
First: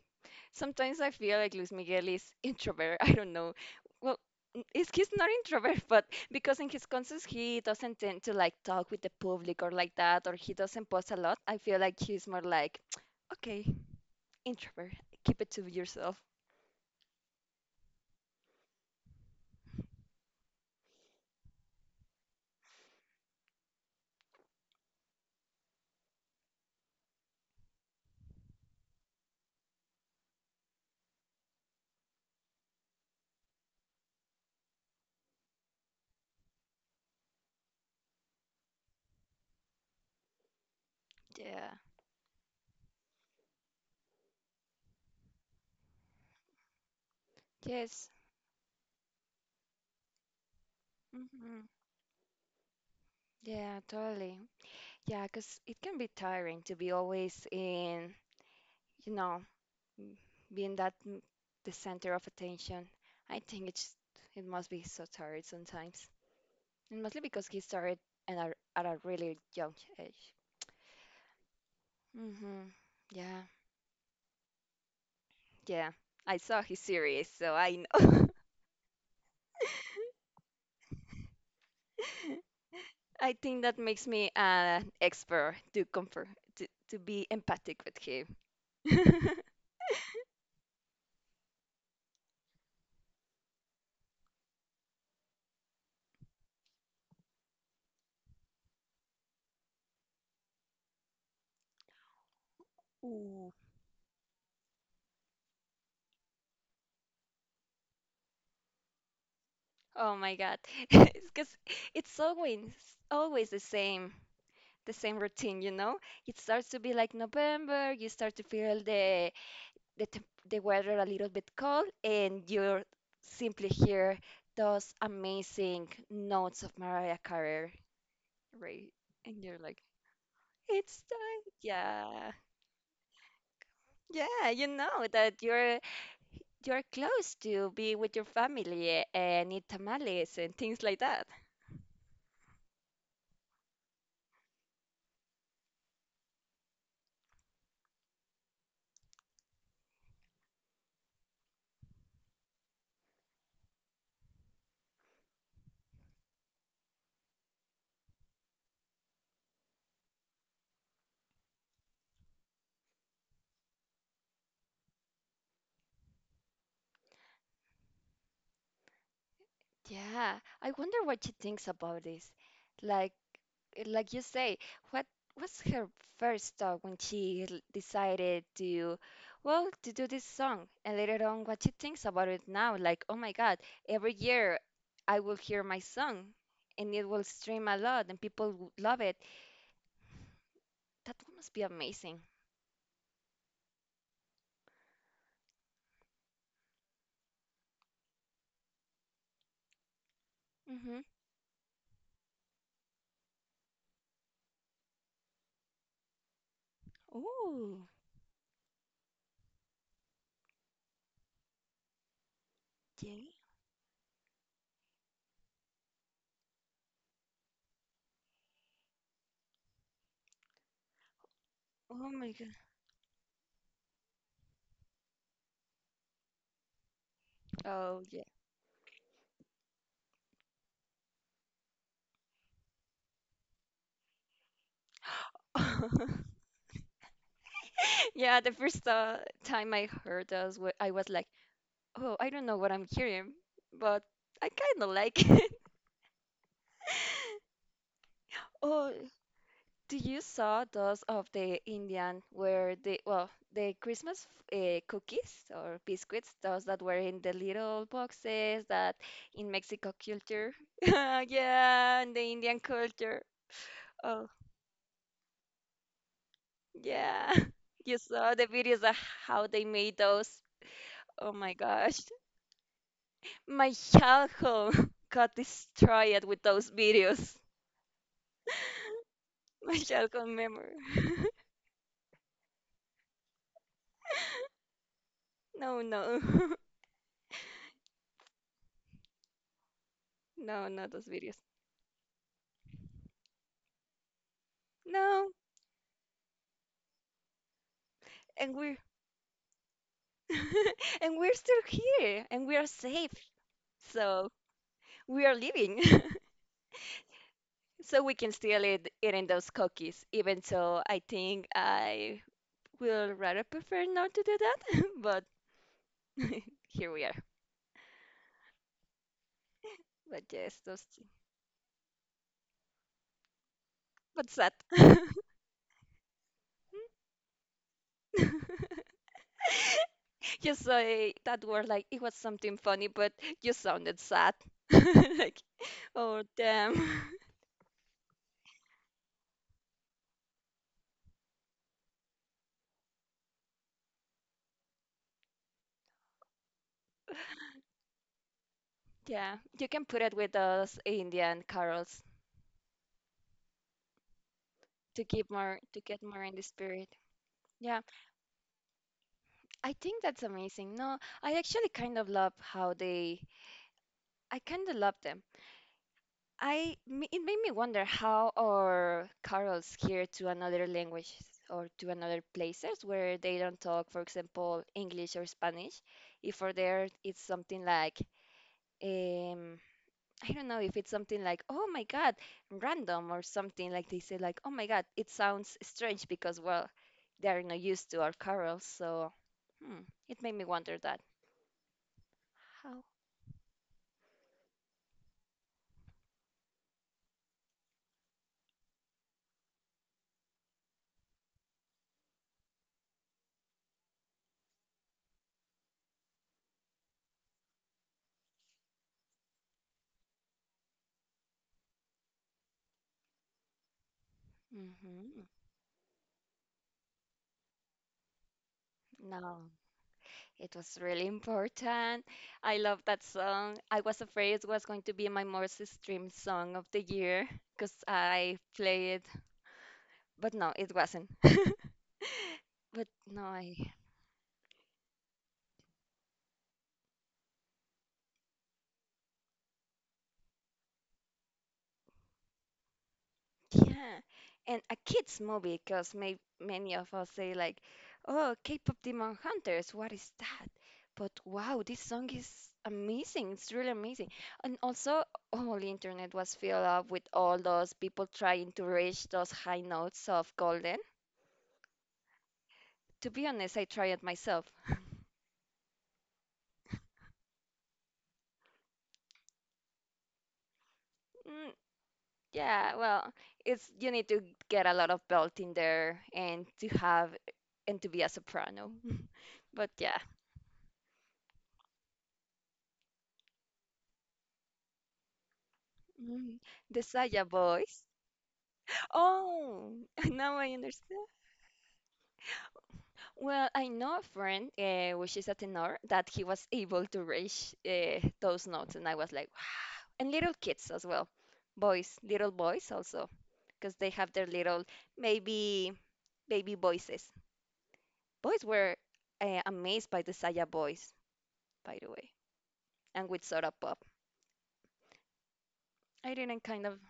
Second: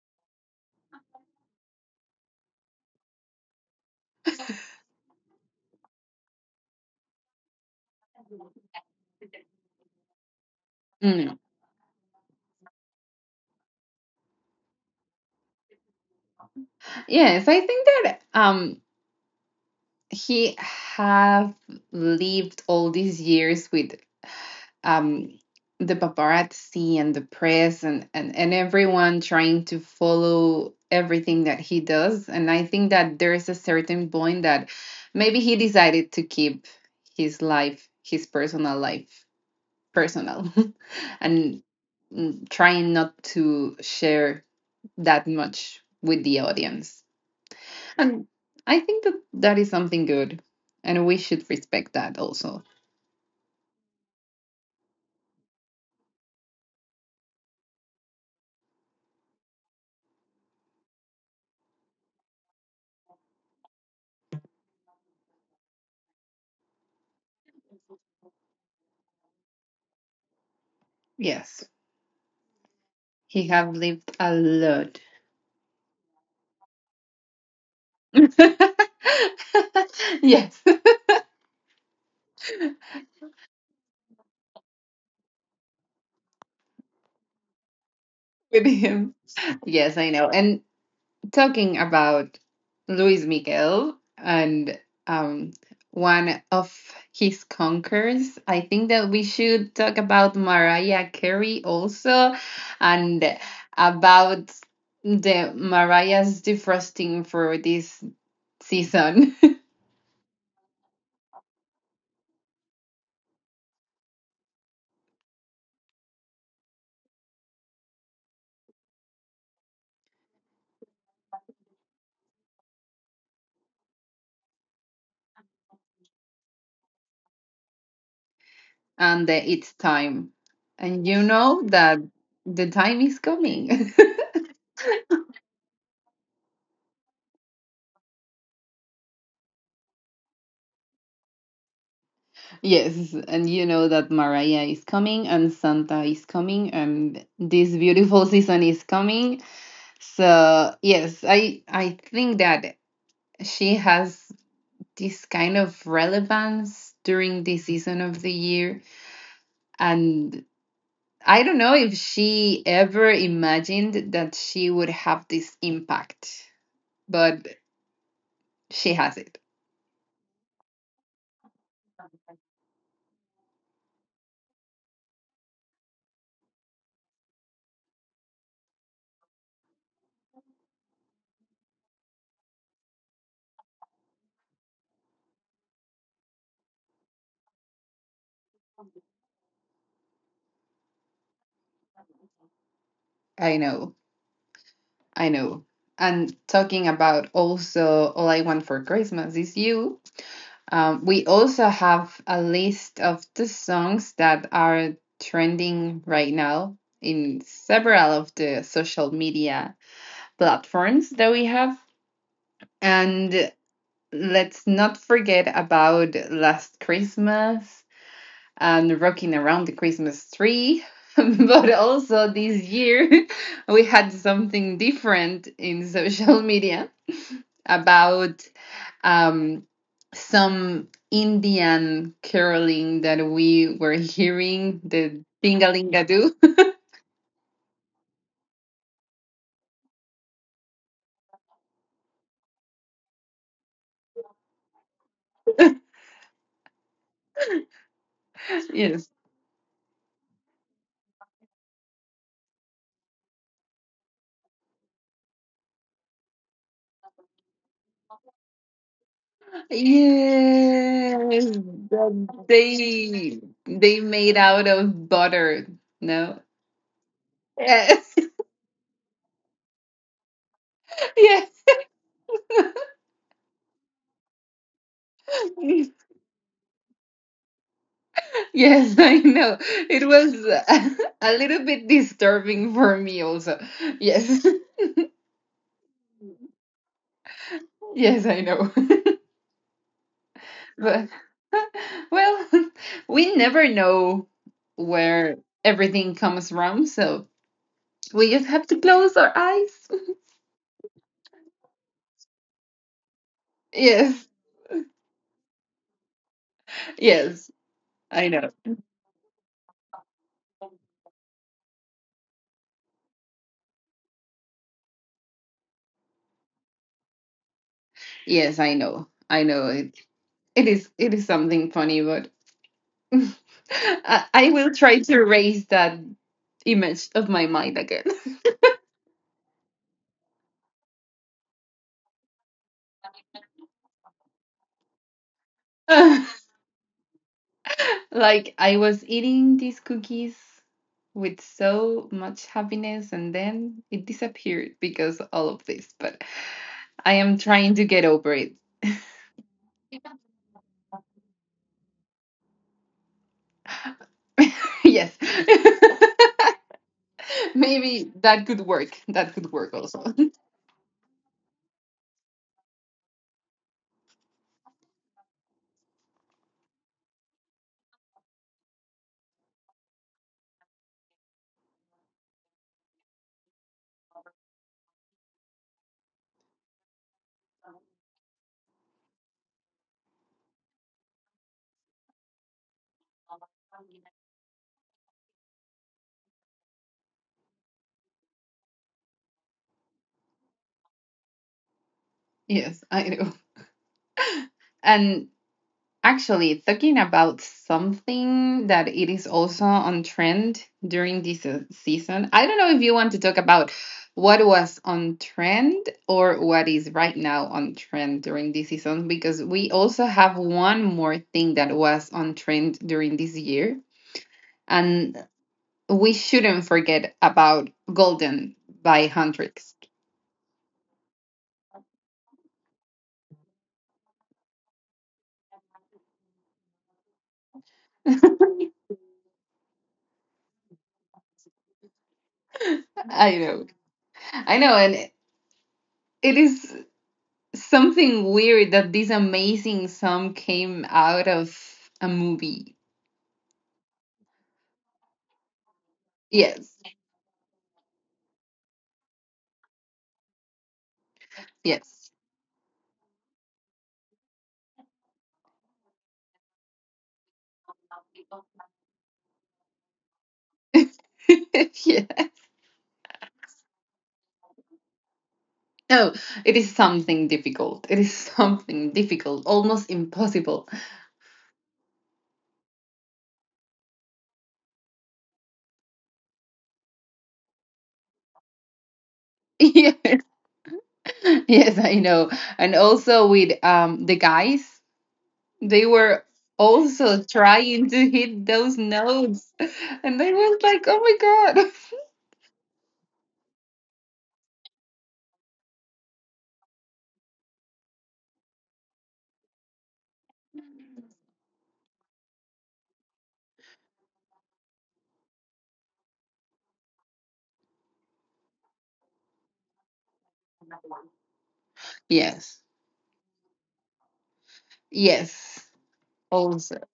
A: Sometimes I feel like Luis Miguel is introvert. [LAUGHS] I don't know. Well, n- is he's not introvert, but because in his concerts he doesn't tend to like talk with the public or like that, or he doesn't post a
B: Mm.
A: lot. I feel like he's more like, [TSK] okay, introvert, keep it to yourself.
B: Yes, I think that he have lived all these years with um, the paparazzi and the press, and everyone trying to follow everything that he does. And I think that there is a certain point that maybe he decided to keep his life, his personal life, personal [LAUGHS] and
A: Yeah.
B: trying not to share that much with the audience.
A: Yes.
B: And I think that that is something good. And we should
A: Hmm.
B: respect that also.
A: Yeah, totally. Yeah, because it can be tiring to be always in, you know, m- being that the center of attention. I think it must be so tired sometimes. And mostly because he started at a really young age.
B: Yes.
A: Hmm. Yeah,
B: He have lived a lot.
A: yeah. I saw his series, so I know.
B: [LAUGHS] yes,
A: [LAUGHS] I think that makes me an expert to comfort, to be empathic with him.
B: [LAUGHS] with him.
A: [LAUGHS]
B: Yes, I know. And talking about Luis Miguel and um, one of his conquerors, I think that we should talk about Mariah Carey also, and
A: Ooh.
B: about the Mariah's defrosting for this season
A: Oh my God. [LAUGHS] Because it's always always the same routine, you know? It starts to be like November, you start to feel the weather a little bit cold, and you simply hear those amazing notes of Mariah Carey, right?
B: [LAUGHS] and the
A: And you're
B: It's
A: like,
B: Time.
A: it's
B: And you
A: time,
B: know that
A: yeah,
B: the time is coming. [LAUGHS]
A: yeah. You know that you're close to be with your family and eat tamales and things like that.
B: Yes, and you know that Mariah is coming and Santa is coming and this beautiful [LAUGHS] season is coming. So, yes, I think that she has this kind of relevance during this season of the year, and I don't know if she ever imagined that she would have this impact, but she has it.
A: Yeah, I wonder what she thinks about this. Like, like you say, what was her first thought when she decided well, to do this song? And later on, what she thinks about it now, like, oh my God, every year I will hear my song and it will stream a lot and people will love it. That must be amazing.
B: I know. I know. And talking about also All I Want for Christmas is You,
A: Mm-hmm.
B: We also have a list of the songs that are trending right now in
A: Oh,
B: several of the social media platforms that we have.
A: yeah.
B: And let's not forget about Last Christmas and Rocking Around the Christmas Tree. [LAUGHS] But
A: Oh
B: also
A: my God.
B: this year, [LAUGHS] we had something different in social media
A: Oh, yeah.
B: about um, some Indian caroling that we were hearing, the Dingalingadoo.
A: [LAUGHS] Yeah, the first time I heard those, I was like, oh, I don't know what I'm hearing, but I kind of like it. [LAUGHS]
B: [LAUGHS]
A: Oh,
B: yes.
A: do you saw those of the Indian where the well the Christmas cookies or biscuits, those that were in the little boxes that in Mexico culture? [LAUGHS]
B: Yes.
A: Yeah, in the
B: That
A: Indian culture.
B: they
A: Oh,
B: made out of butter. No.
A: yeah. [LAUGHS] You
B: Yes.
A: saw the videos of how they made those.
B: [LAUGHS]
A: Oh my
B: yes.
A: gosh. My childhood [LAUGHS] got
B: [LAUGHS]
A: destroyed with those videos.
B: yes, I know.
A: [LAUGHS] My
B: It
A: childhood
B: was
A: memory.
B: [LAUGHS]
A: [LAUGHS]
B: a little bit disturbing for me also. Yes. [LAUGHS]
A: No, no. [LAUGHS]
B: Yes, I know. [LAUGHS]
A: No, not those
B: But
A: videos.
B: [LAUGHS] well, [LAUGHS] we never know
A: No.
B: where everything comes from, so we just
A: And
B: have to
A: we're
B: close our eyes. [LAUGHS]
A: [LAUGHS] and we're still here and we are safe.
B: Yes,
A: So we are living. [LAUGHS]
B: yes,
A: So we
B: I
A: can
B: know.
A: still eating those cookies, even so I think I will rather prefer not to do that. [LAUGHS] But [LAUGHS] here we are.
B: Yes, I know. I know it.
A: But yes,
B: It
A: those
B: is.
A: things.
B: It is something funny, but [LAUGHS] I,
A: But
B: I
A: sad. [LAUGHS]
B: will try to erase that image of my mind again.
A: You say that word like it was something funny, but you sounded sad. [LAUGHS] Like, oh
B: [LAUGHS]
A: damn. [LAUGHS]
B: Like I was eating these cookies with so much happiness, and then it disappeared because all of this. But I am trying to get over it.
A: Yeah, you can put it with those Indian carols
B: [LAUGHS] yes.
A: to get more in the spirit.
B: [LAUGHS]
A: Yeah,
B: Maybe that could work. That could
A: I
B: work
A: think
B: also.
A: that's amazing. No, I actually kind of love how they I kind of love them. It made me wonder how are carols here to another language or to another places where they don't talk for example English or Spanish, if for there it's something like, um I don't know, if it's something like, oh my God, random or something like they say like, oh my God, it sounds strange because well, they're not used to our carols, so hmm, it made me wonder that.
B: [LAUGHS]
A: How?
B: yes, I know. And actually, talking about something that it is also on trend during this season, I don't know if you want to talk about what was on trend or what is right now on trend during this season, because we also have one more thing that was on trend during this year. And
A: Hmm.
B: we shouldn't forget about Golden by
A: No,
B: Huntrix.
A: it was really important. I love that song. I was afraid it was going to be my most streamed song of the year because I play it, but no, it wasn't. [LAUGHS] But
B: [LAUGHS]
A: no,
B: I know.
A: I.
B: I know. And it is something weird that this amazing song came out of a movie.
A: Yeah, and a kids movie because may many
B: Yes.
A: of us say like, "Oh, K-pop Demon Hunters, what is that?" But wow, this song
B: Yes.
A: is amazing. It's really amazing. And also, all the internet was filled up with all those people trying to reach those high notes of Golden.
B: [LAUGHS] yeah.
A: To be honest, I tried it myself.
B: No, it is something difficult. It is something difficult, almost impossible.
A: Mm, yeah, well, it's you need to get a lot of belt in there and to have and to be a soprano. [LAUGHS]
B: [LAUGHS]
A: But
B: yeah.
A: yeah,
B: Yes, I know. And also with the guys, they were
A: mm, the
B: also
A: Saya boys.
B: trying to hit those notes. [LAUGHS]
A: Oh, [LAUGHS]
B: And I
A: now I
B: was like, oh
A: understand.
B: my God. [LAUGHS]
A: Well, I know a friend, which is a tenor, that he was able to reach those notes, and I was like, wow. And little kids as well, boys, little boys also, because they have their little maybe baby voices. Boys were amazed by the Saya voice, by the way,
B: Yes.
A: and with Soda Pop.
B: Yes.
A: I didn't kind
B: Also.
A: of,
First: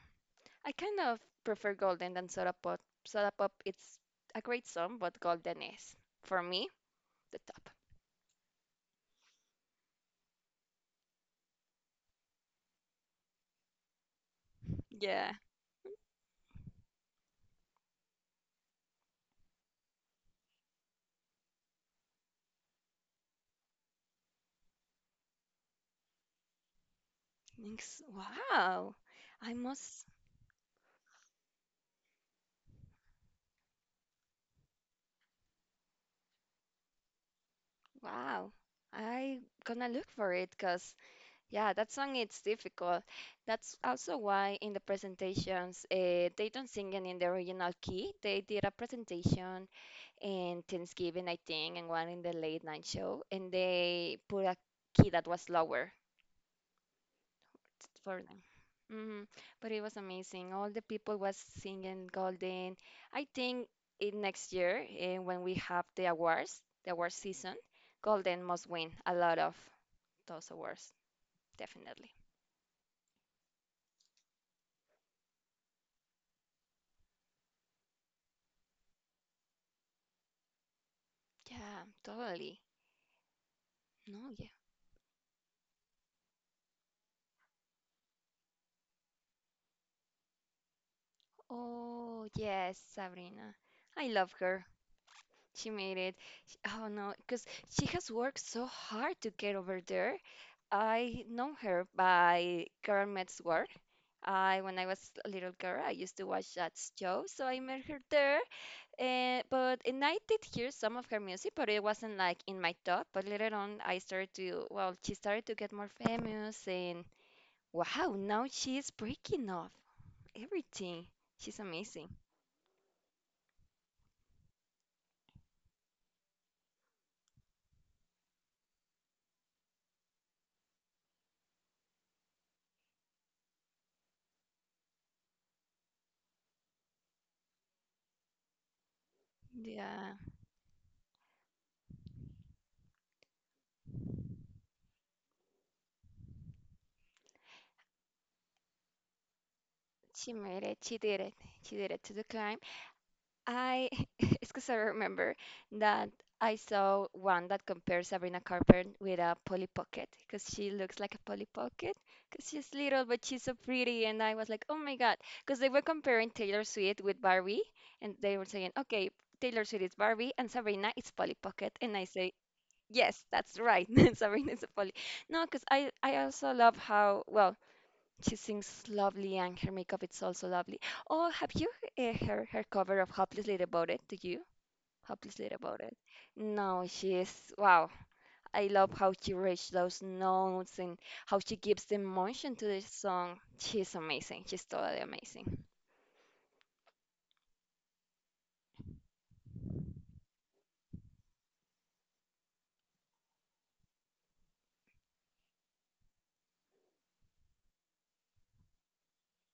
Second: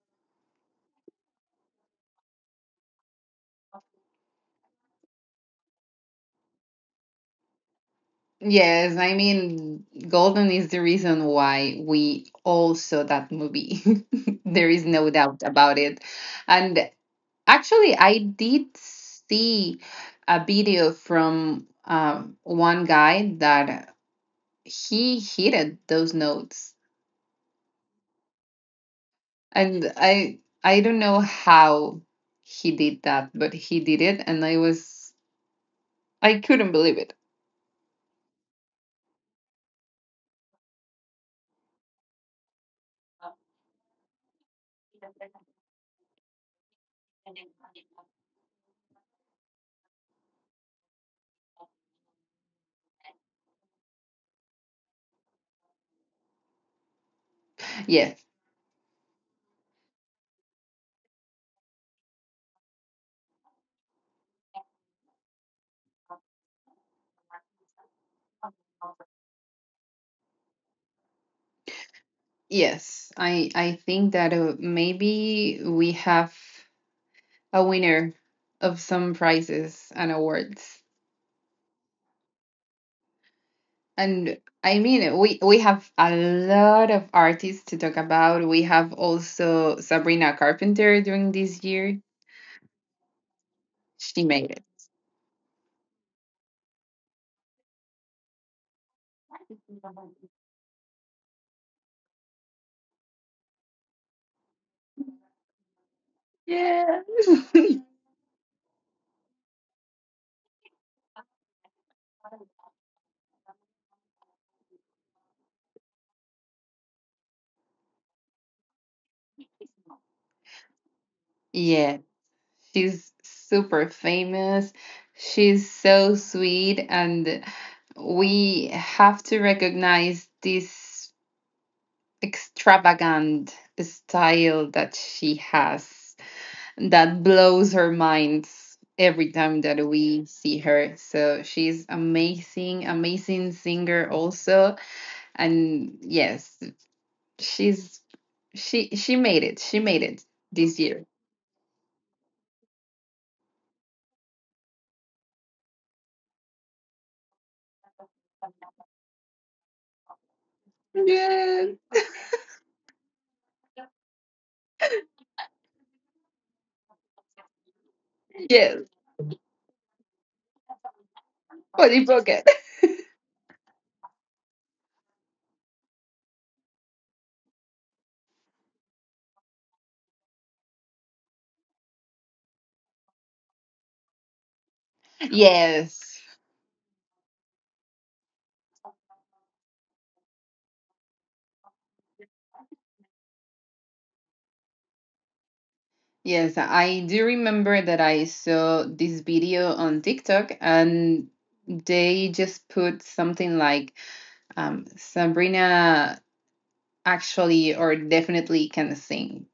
A: I kind of prefer Golden than Soda Pop. Soda Pop, it's a great song, but Golden is for me the top.
B: Yes. I mean, Golden is the reason why we all saw that movie. [LAUGHS] There is no
A: Yeah.
B: doubt about it. And actually, I did see a video from one guy that he hit those notes.
A: Thanks. Wow. I
B: And
A: must.
B: I don't know how he did that, but he did it, and I was I couldn't believe it.
A: Wow. I gonna look for it because yeah, that song it's difficult. That's also why in the presentations they don't sing it in the original key. They did a presentation in Thanksgiving, I think, and one in the late night show, and they put a key that was lower. For
B: Yes,
A: them. Hmm. But it was amazing. All the people was singing Golden. I think in next year, when we have the awards, the award season, Golden must win a lot of those awards, definitely.
B: yes. I think that maybe we have a winner of some prizes and awards.
A: Yeah, totally. No,
B: And
A: yeah.
B: I mean, we have a lot of artists to talk about. We have also Sabrina Carpenter during this year.
A: Oh, yes, Sabrina. I
B: She
A: love
B: made
A: her.
B: it.
A: She made it. Oh no, because she has worked so hard to get over there. I know her by Girl Meets, I, when I was a little girl, I used to watch that
B: Yeah.
A: show, so I met her there. But and I did hear some of her music, but it wasn't like in my top. But later on, well, she started to get more famous, and wow, now she's breaking off everything.
B: [LAUGHS]
A: She's
B: yeah.
A: amazing.
B: She's super famous. She's so sweet, and we have to recognize this extravagant style that she has that blows our minds every time that
A: Yeah,
B: we see her. So she's amazing, amazing singer also. And yes, she's she made it. She made it
A: she made
B: this
A: it. She
B: year.
A: did it. She did it to the climb. I. [LAUGHS] It's because I remember that I saw one that compares Sabrina Carpenter with a Polly Pocket, because she looks like a Polly
B: Yes.
A: Pocket, because she's little but she's so pretty, and I was like, oh my God, because they were comparing Taylor Swift with Barbie, and they were saying
B: Yes.
A: okay, Taylor Swift is Barbie and Sabrina is Polly Pocket, and
B: Body
A: I say
B: pocket.
A: yes, that's right. [LAUGHS] Sabrina is a Polly. No, because I also love how well she sings lovely, and her makeup it's also lovely. Oh, have you heard her cover of "Hopelessly Devoted"? Do you? "Hopelessly Devoted"?
B: Yes.
A: No, she is wow. I love how she reaches those notes and how she gives the emotion to the song. She's amazing. She's totally amazing.
B: Yes, I do remember that I saw this video on TikTok, and they just put something like Sabrina actually or definitely can sing.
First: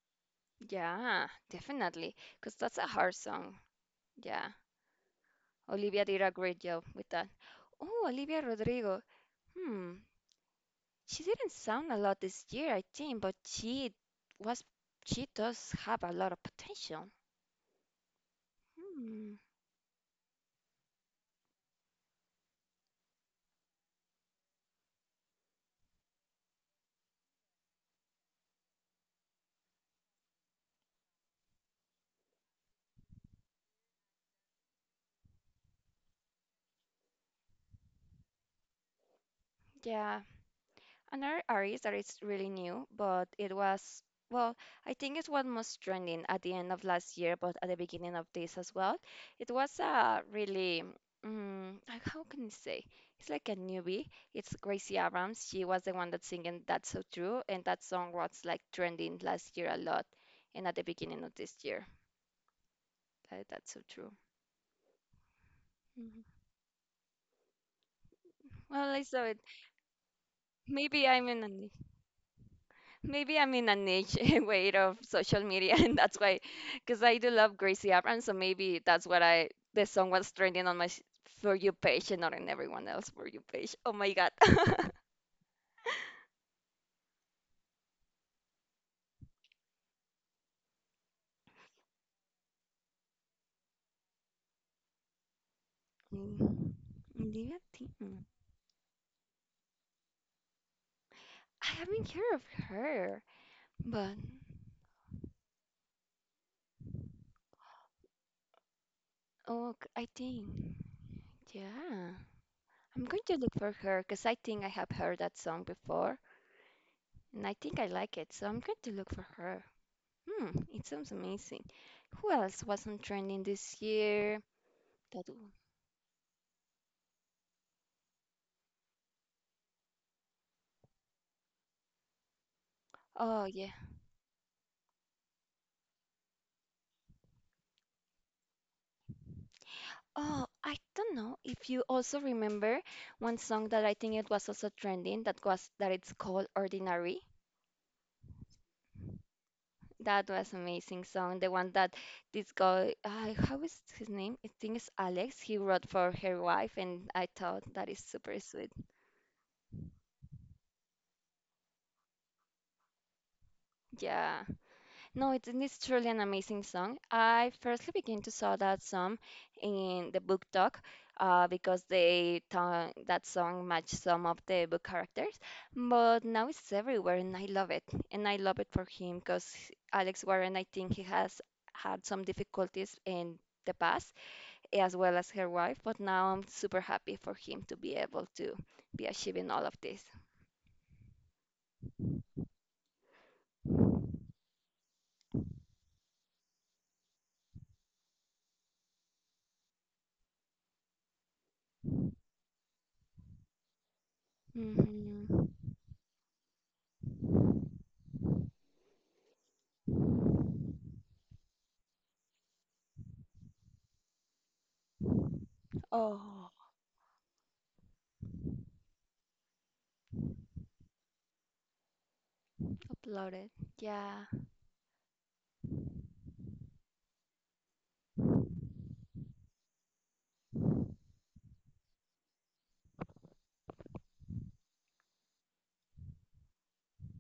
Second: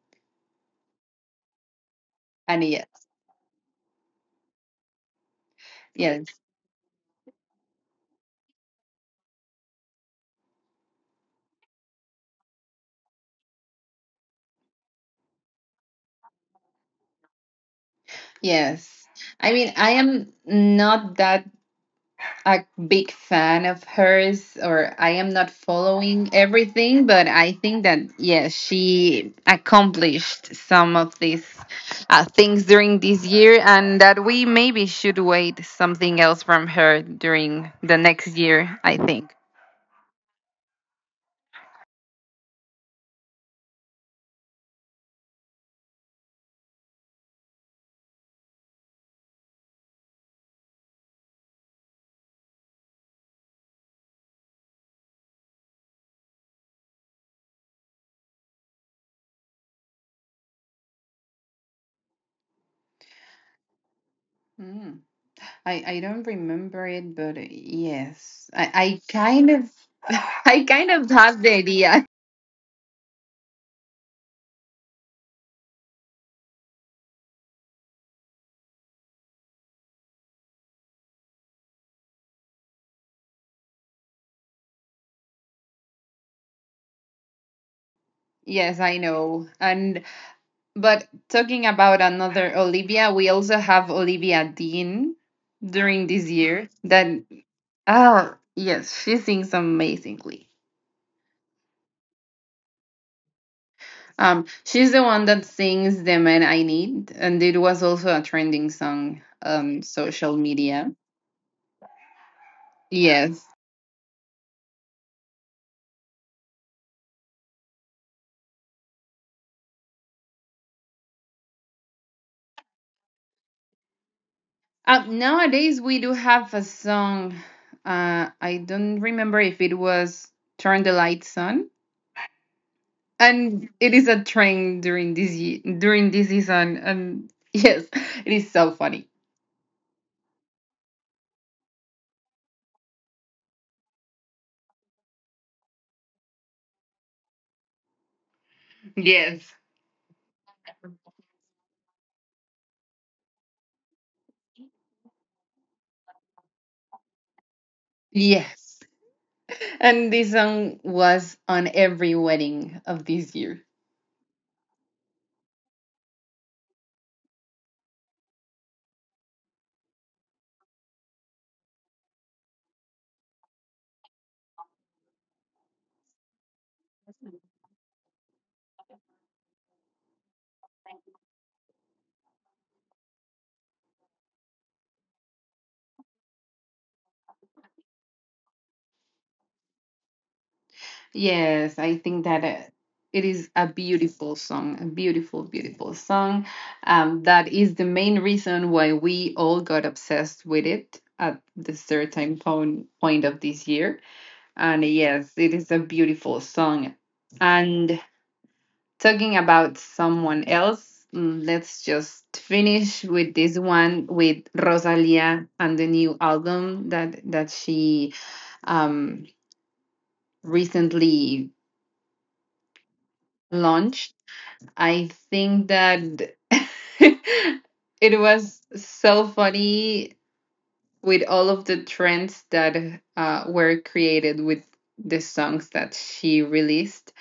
A: Yeah, definitely, because
B: And
A: that's
B: yes,
A: a hard song. Yeah, Olivia did
B: yes,
A: a great job with that. Oh, Olivia Rodrigo. Hmm. She didn't sound a lot this year, I think, but was she does have a lot of potential.
B: yes.
A: Hmm.
B: I mean, I am not that a big fan of hers or I am not following everything, but I think that yes, she accomplished some of these things during this year, and that we maybe should wait something else from her during the next year, I think.
A: Yeah. Another artist that is really new, but it was, well, I think it was most trending at the end of last year, but at the beginning of this as well. It was a really how can I say? It's like a newbie. It's Gracie Abrams. She was the one that's singing That's So True, and that song was like trending last year a lot and at the beginning of this year. That's so true.
B: Mm. I
A: Mhm.
B: don't remember it, but yes,
A: Well,
B: I,
A: I
B: I
A: saw it.
B: kind of [LAUGHS] I kind
A: Maybe
B: of
A: I'm
B: have
A: in a
B: the
A: niche.
B: idea.
A: Maybe I'm in a niche [LAUGHS] way of social media, and that's why, because I do love Gracie Abrams, so maybe that's what I. The song was trending on my for you page and not in everyone else for you page. Oh my God. [LAUGHS]
B: Yes, I know. And but talking about another Olivia, we also have Olivia Dean during this year
A: Mm.
B: that
A: Olivia Dean.
B: oh yes, she sings amazingly.
A: I haven't heard of her, but
B: Um, she's the one that sings The Man I Need, and it was also a trending song
A: oh,
B: on
A: I
B: social
A: think,
B: media.
A: yeah, I'm going to
B: Yes.
A: look for her because I think I have heard that song before, and I think I like it, so I'm going to look for her. It sounds amazing. Who else was on trending this year? That,
B: Nowadays we do have a song I don't remember if it was Turn the Lights On,
A: oh,
B: and
A: yeah.
B: it is a trend during during this season, and [LAUGHS] yes, it is so funny.
A: Oh, I don't know if you also remember one song that I think it was also trending, that it's called Ordinary.
B: Yes.
A: That was amazing song. The one that this guy, how is his name? I think it's Alex. He wrote for her wife, and I thought that is super sweet.
B: Yes, and this song was on every wedding of this year.
A: Yeah. No, it's truly an amazing song. I firstly began to saw that song in the book talk because they that song matched some of the book characters, but now it's everywhere and I love it. And I love it for him because Alex Warren, I think he has had some difficulties in the past as well as her wife, but now I'm super happy for him to be able to be achieving all of this.
B: Yes, I think that it is a beautiful song, a beautiful, beautiful song, that is the main reason why we all got obsessed with it at the certain point of this year. And yes,
A: Hmm.
B: it is a beautiful song. And talking about someone else, let's just finish with this one with Rosalia and the new
A: Oh,
B: album that she um, recently
A: uploaded.
B: launched.
A: Yeah.
B: I think that [LAUGHS] it was so funny with all of the trends that were created with the songs that she released.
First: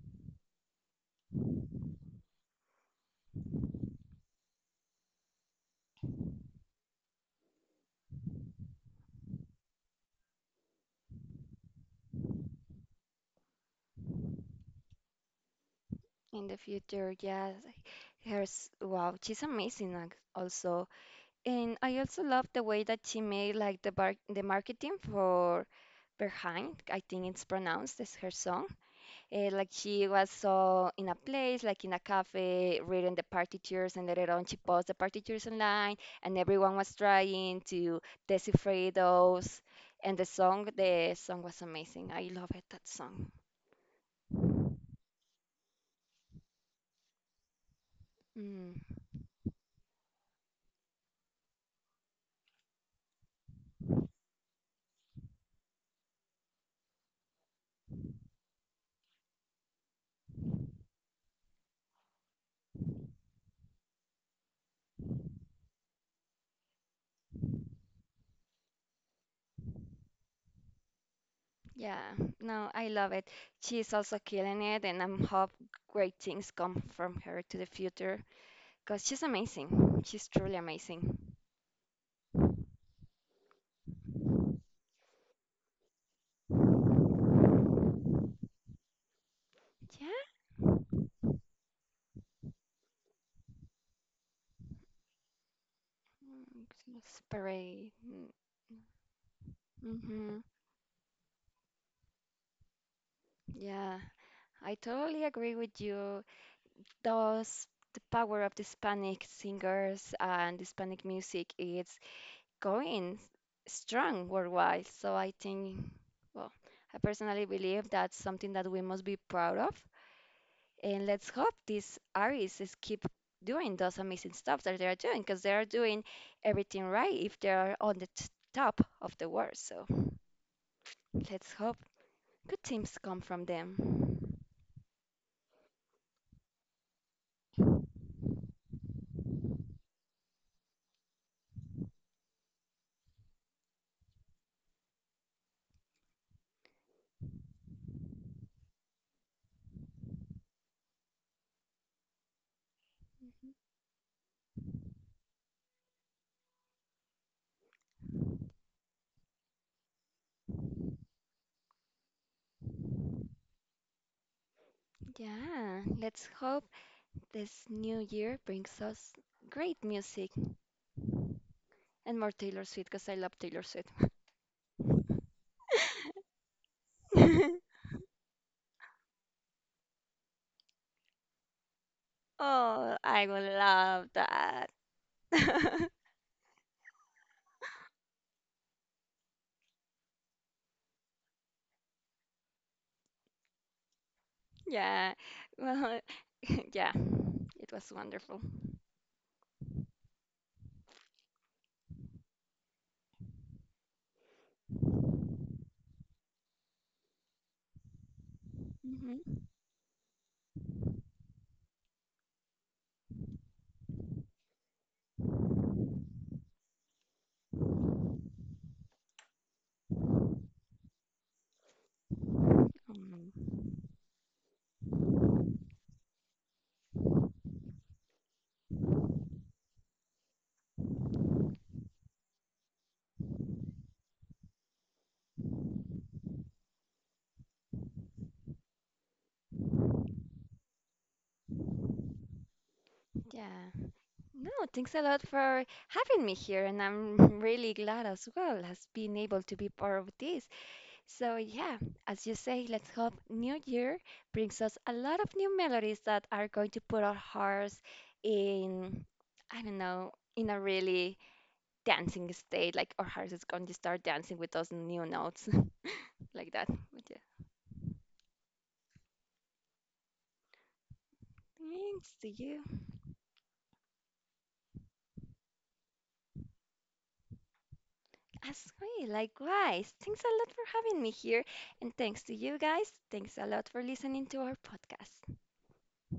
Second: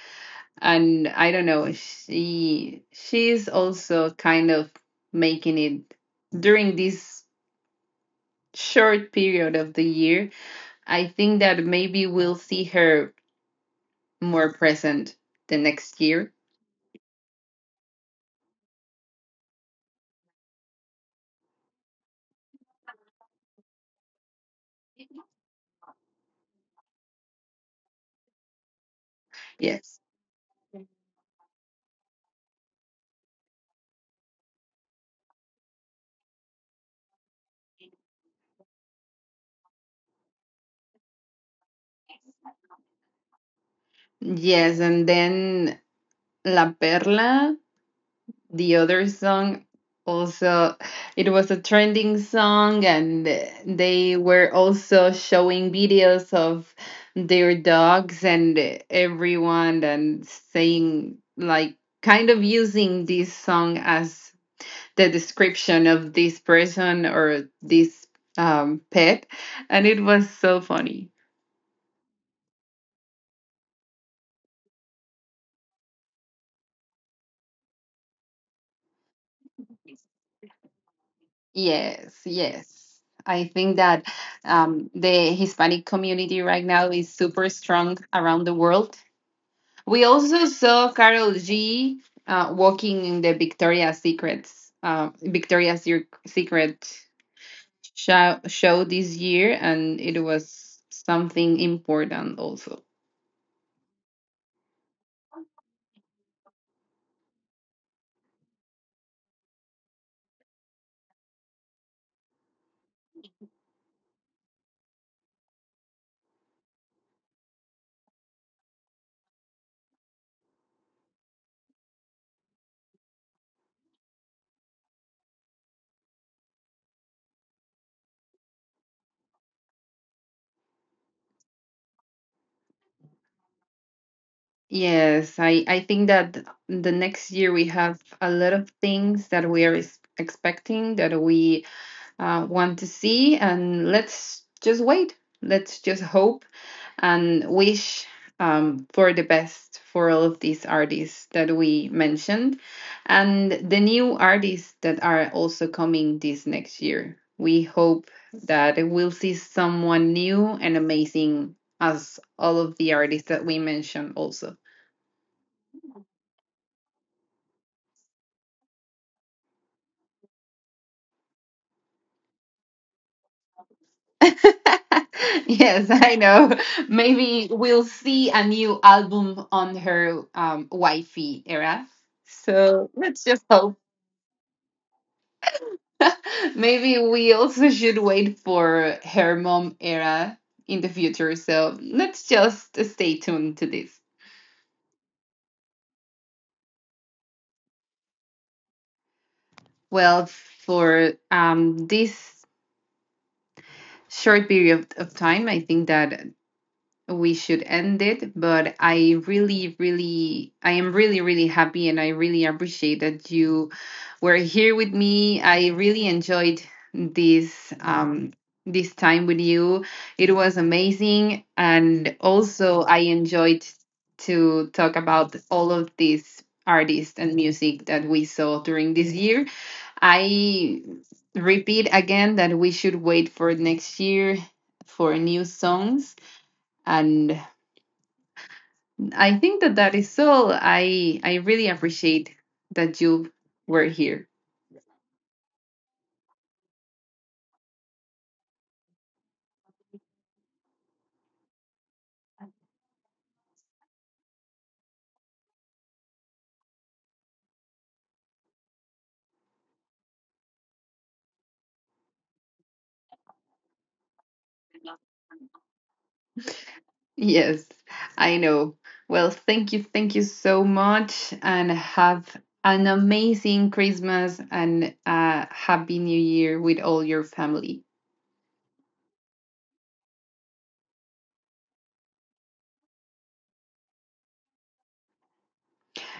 B: And I don't know, she's also kind of making it during this short period of the year. I think that maybe we'll see her more present the next year.
A: In the future, yeah. Hers, wow, she's amazing also. And I also love the way that she made, like, the marketing for Behind, I think it's pronounced as her song. Like
B: Yes.
A: she was so in a place, like in a cafe, reading the partitures, and later on she posted the partitures online, and everyone was trying to decipher those. And the song was amazing. I love it, that song.
B: Yes, and then La Perla, the
A: Mm.
B: other song, also it was a trending song, and they were also showing videos of their dogs and everyone and saying like kind of using this song as the description of this person or this pet, and it was so funny.
A: Yeah, no, I love it. She's also killing it, and I'm hope great things come from her to the future because she's amazing. She's truly amazing.
B: Yes, yes. I think that the Hispanic community right now is super strong around the world. We
A: Yeah.
B: also saw Carol G walking in the Victoria's Secrets, Secret
A: It's parade.
B: show this year, and it
A: Mm-hmm.
B: was something important also.
A: Yeah, I totally agree with you. Those The power of the Hispanic singers and Hispanic music is going strong worldwide. So I think, well, I personally believe that's something that we must be proud of. And let's hope these artists is keep doing those amazing stuff that they are doing, because they are doing everything right if they are on the top of the world. So let's hope good things come from them.
B: Yes, I think that the next year we have a lot of things that expecting, that we want to see. And let's just wait. Let's just hope and wish for the best for all of these artists that we mentioned and the new artists that are also coming this next year. We hope that we'll see someone new and amazing as all of the artists that we mentioned also.
A: Yeah, let's hope this new year brings us great music and more Taylor Swift because I love Taylor Swift.
B: [LAUGHS] Yes, I know. Maybe
A: [LAUGHS]
B: we'll see a new album on her wifey era. So
A: Oh,
B: let's
A: I would
B: just hope.
A: love that. [LAUGHS]
B: [LAUGHS] Maybe we also should wait for her mom era in the future. So let's just stay tuned to this.
A: Yeah, well, [LAUGHS] yeah, it was wonderful.
B: Well, for this short period of time, I think that we should end it, but I really, really, I am really, really happy, and I really appreciate that you were here with me. I really enjoyed this this time with you. It was amazing, and also I
A: Hmm.
B: enjoyed to talk about all of these artists and music that we saw during this year. I repeat again that we should wait for next year for new songs. And I think that that is all. I really appreciate that you
A: Yeah.
B: were here.
A: No, thanks a lot for having me here, and I'm [LAUGHS] really glad as well as being able to be part of this. So, yeah, as you say, let's hope New Year brings us a lot of new melodies that are going to put our hearts in, I don't know, in a really dancing state. Like our hearts is going to start dancing with those new notes [LAUGHS] like that. But yeah,
B: Yes, I know. Well, thank you so much, and
A: thanks to
B: have
A: you.
B: an amazing Christmas and a happy New Year with all your family.
A: As sweet, likewise. Thanks a lot for having me here. And thanks to you guys. Thanks a lot for listening to our podcast.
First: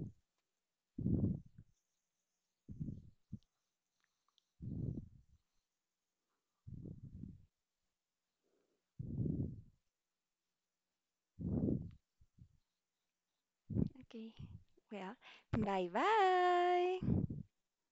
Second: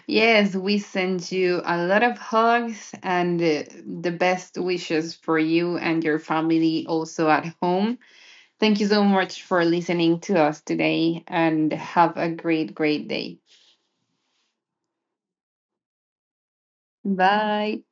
B: Yes, we send you a lot of hugs and the best wishes for you and your family also at home. Thank you so much for listening to us today, and have a great, great day.
A: Okay. Well, bye bye.
B: Bye.